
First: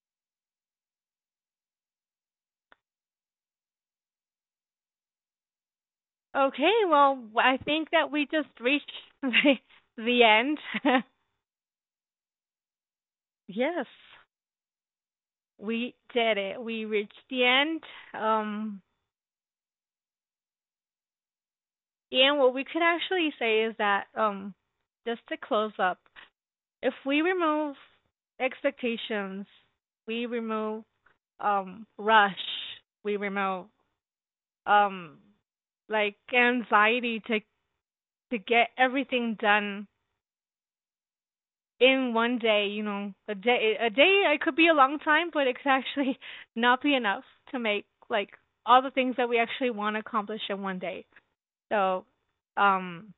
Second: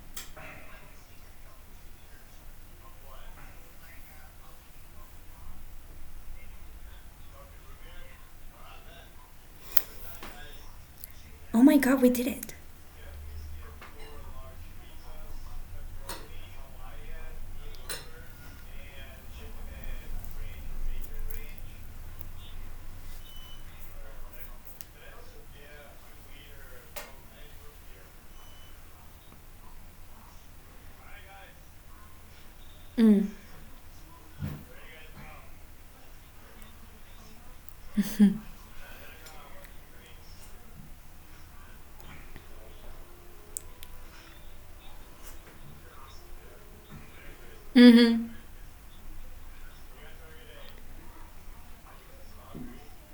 Speaker 2: Okay, well, I think that we just reached [laughs] the, the end. [laughs]
Speaker 1: Oh my god, we did it.
Speaker 2: Yes, we did it. We reached the end. Um, and what we could actually say is that, just to close up, if we remove expectations, we remove rush, we
Speaker 1: Mm,
Speaker 2: remove um, like anxiety to get everything done in one day, you know, a day it could be a long time, but it could actually [laughs] not be enough to make like all the things that we actually want to accomplish in one day. So, um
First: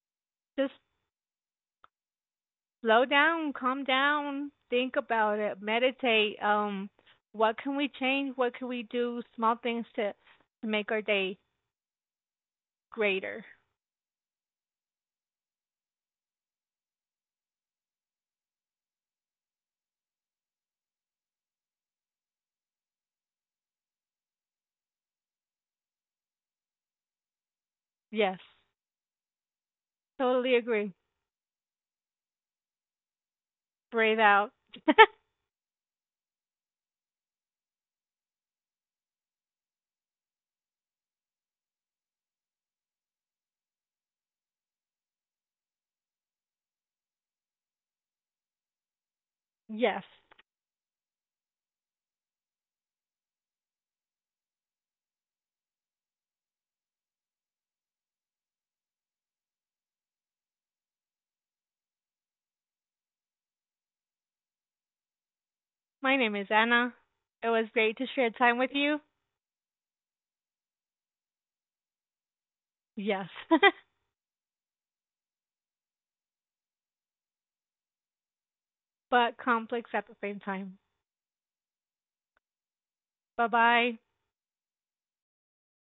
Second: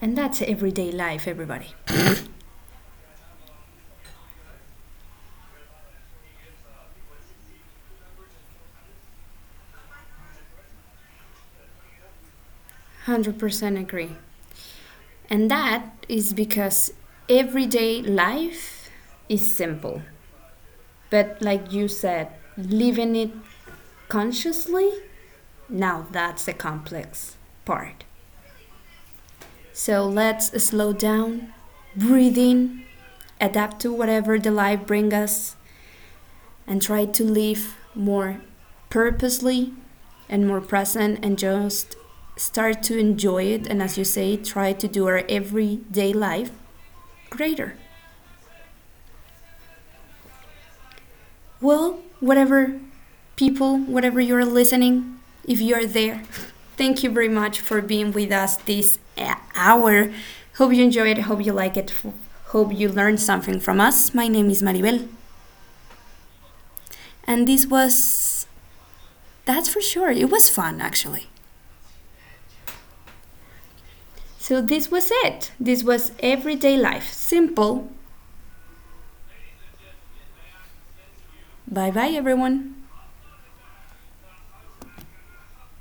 Speaker 1: and that's
Speaker 2: just
Speaker 1: everyday life everybody.
Speaker 2: slow down, calm down, think about it, meditate, what can we change? What can we do? Small things to make our day greater.
Speaker 1: 100% agree. And that is because everyday life is simple. But like you said, living it consciously, now that's the complex part.
Speaker 2: Yes.
Speaker 1: So let's
Speaker 2: Totally
Speaker 1: slow
Speaker 2: agree.
Speaker 1: down, breathe in, adapt to
Speaker 2: Breathe
Speaker 1: whatever the
Speaker 2: out.
Speaker 1: life brings us, and try to live more purposely and more present and just start to enjoy it. And as you say, try to do our everyday life greater.
Speaker 2: [laughs] Yes.
Speaker 1: Well, whatever people, whatever you're listening, if you're there, thank you very much for being with us this hour. Hope you enjoy it, hope you like it, hope you learned something from us. My name is Maribel,
Speaker 2: My name is Anna.
Speaker 1: and
Speaker 2: It was
Speaker 1: this
Speaker 2: great to share
Speaker 1: was
Speaker 2: time with you.
Speaker 1: that's for sure. It was fun actually.
Speaker 2: Yes, [laughs]
Speaker 1: So this was it. This was everyday life. Simple.
Speaker 2: but complex at the same time.
Speaker 1: Bye bye everyone.
Speaker 2: Bye bye.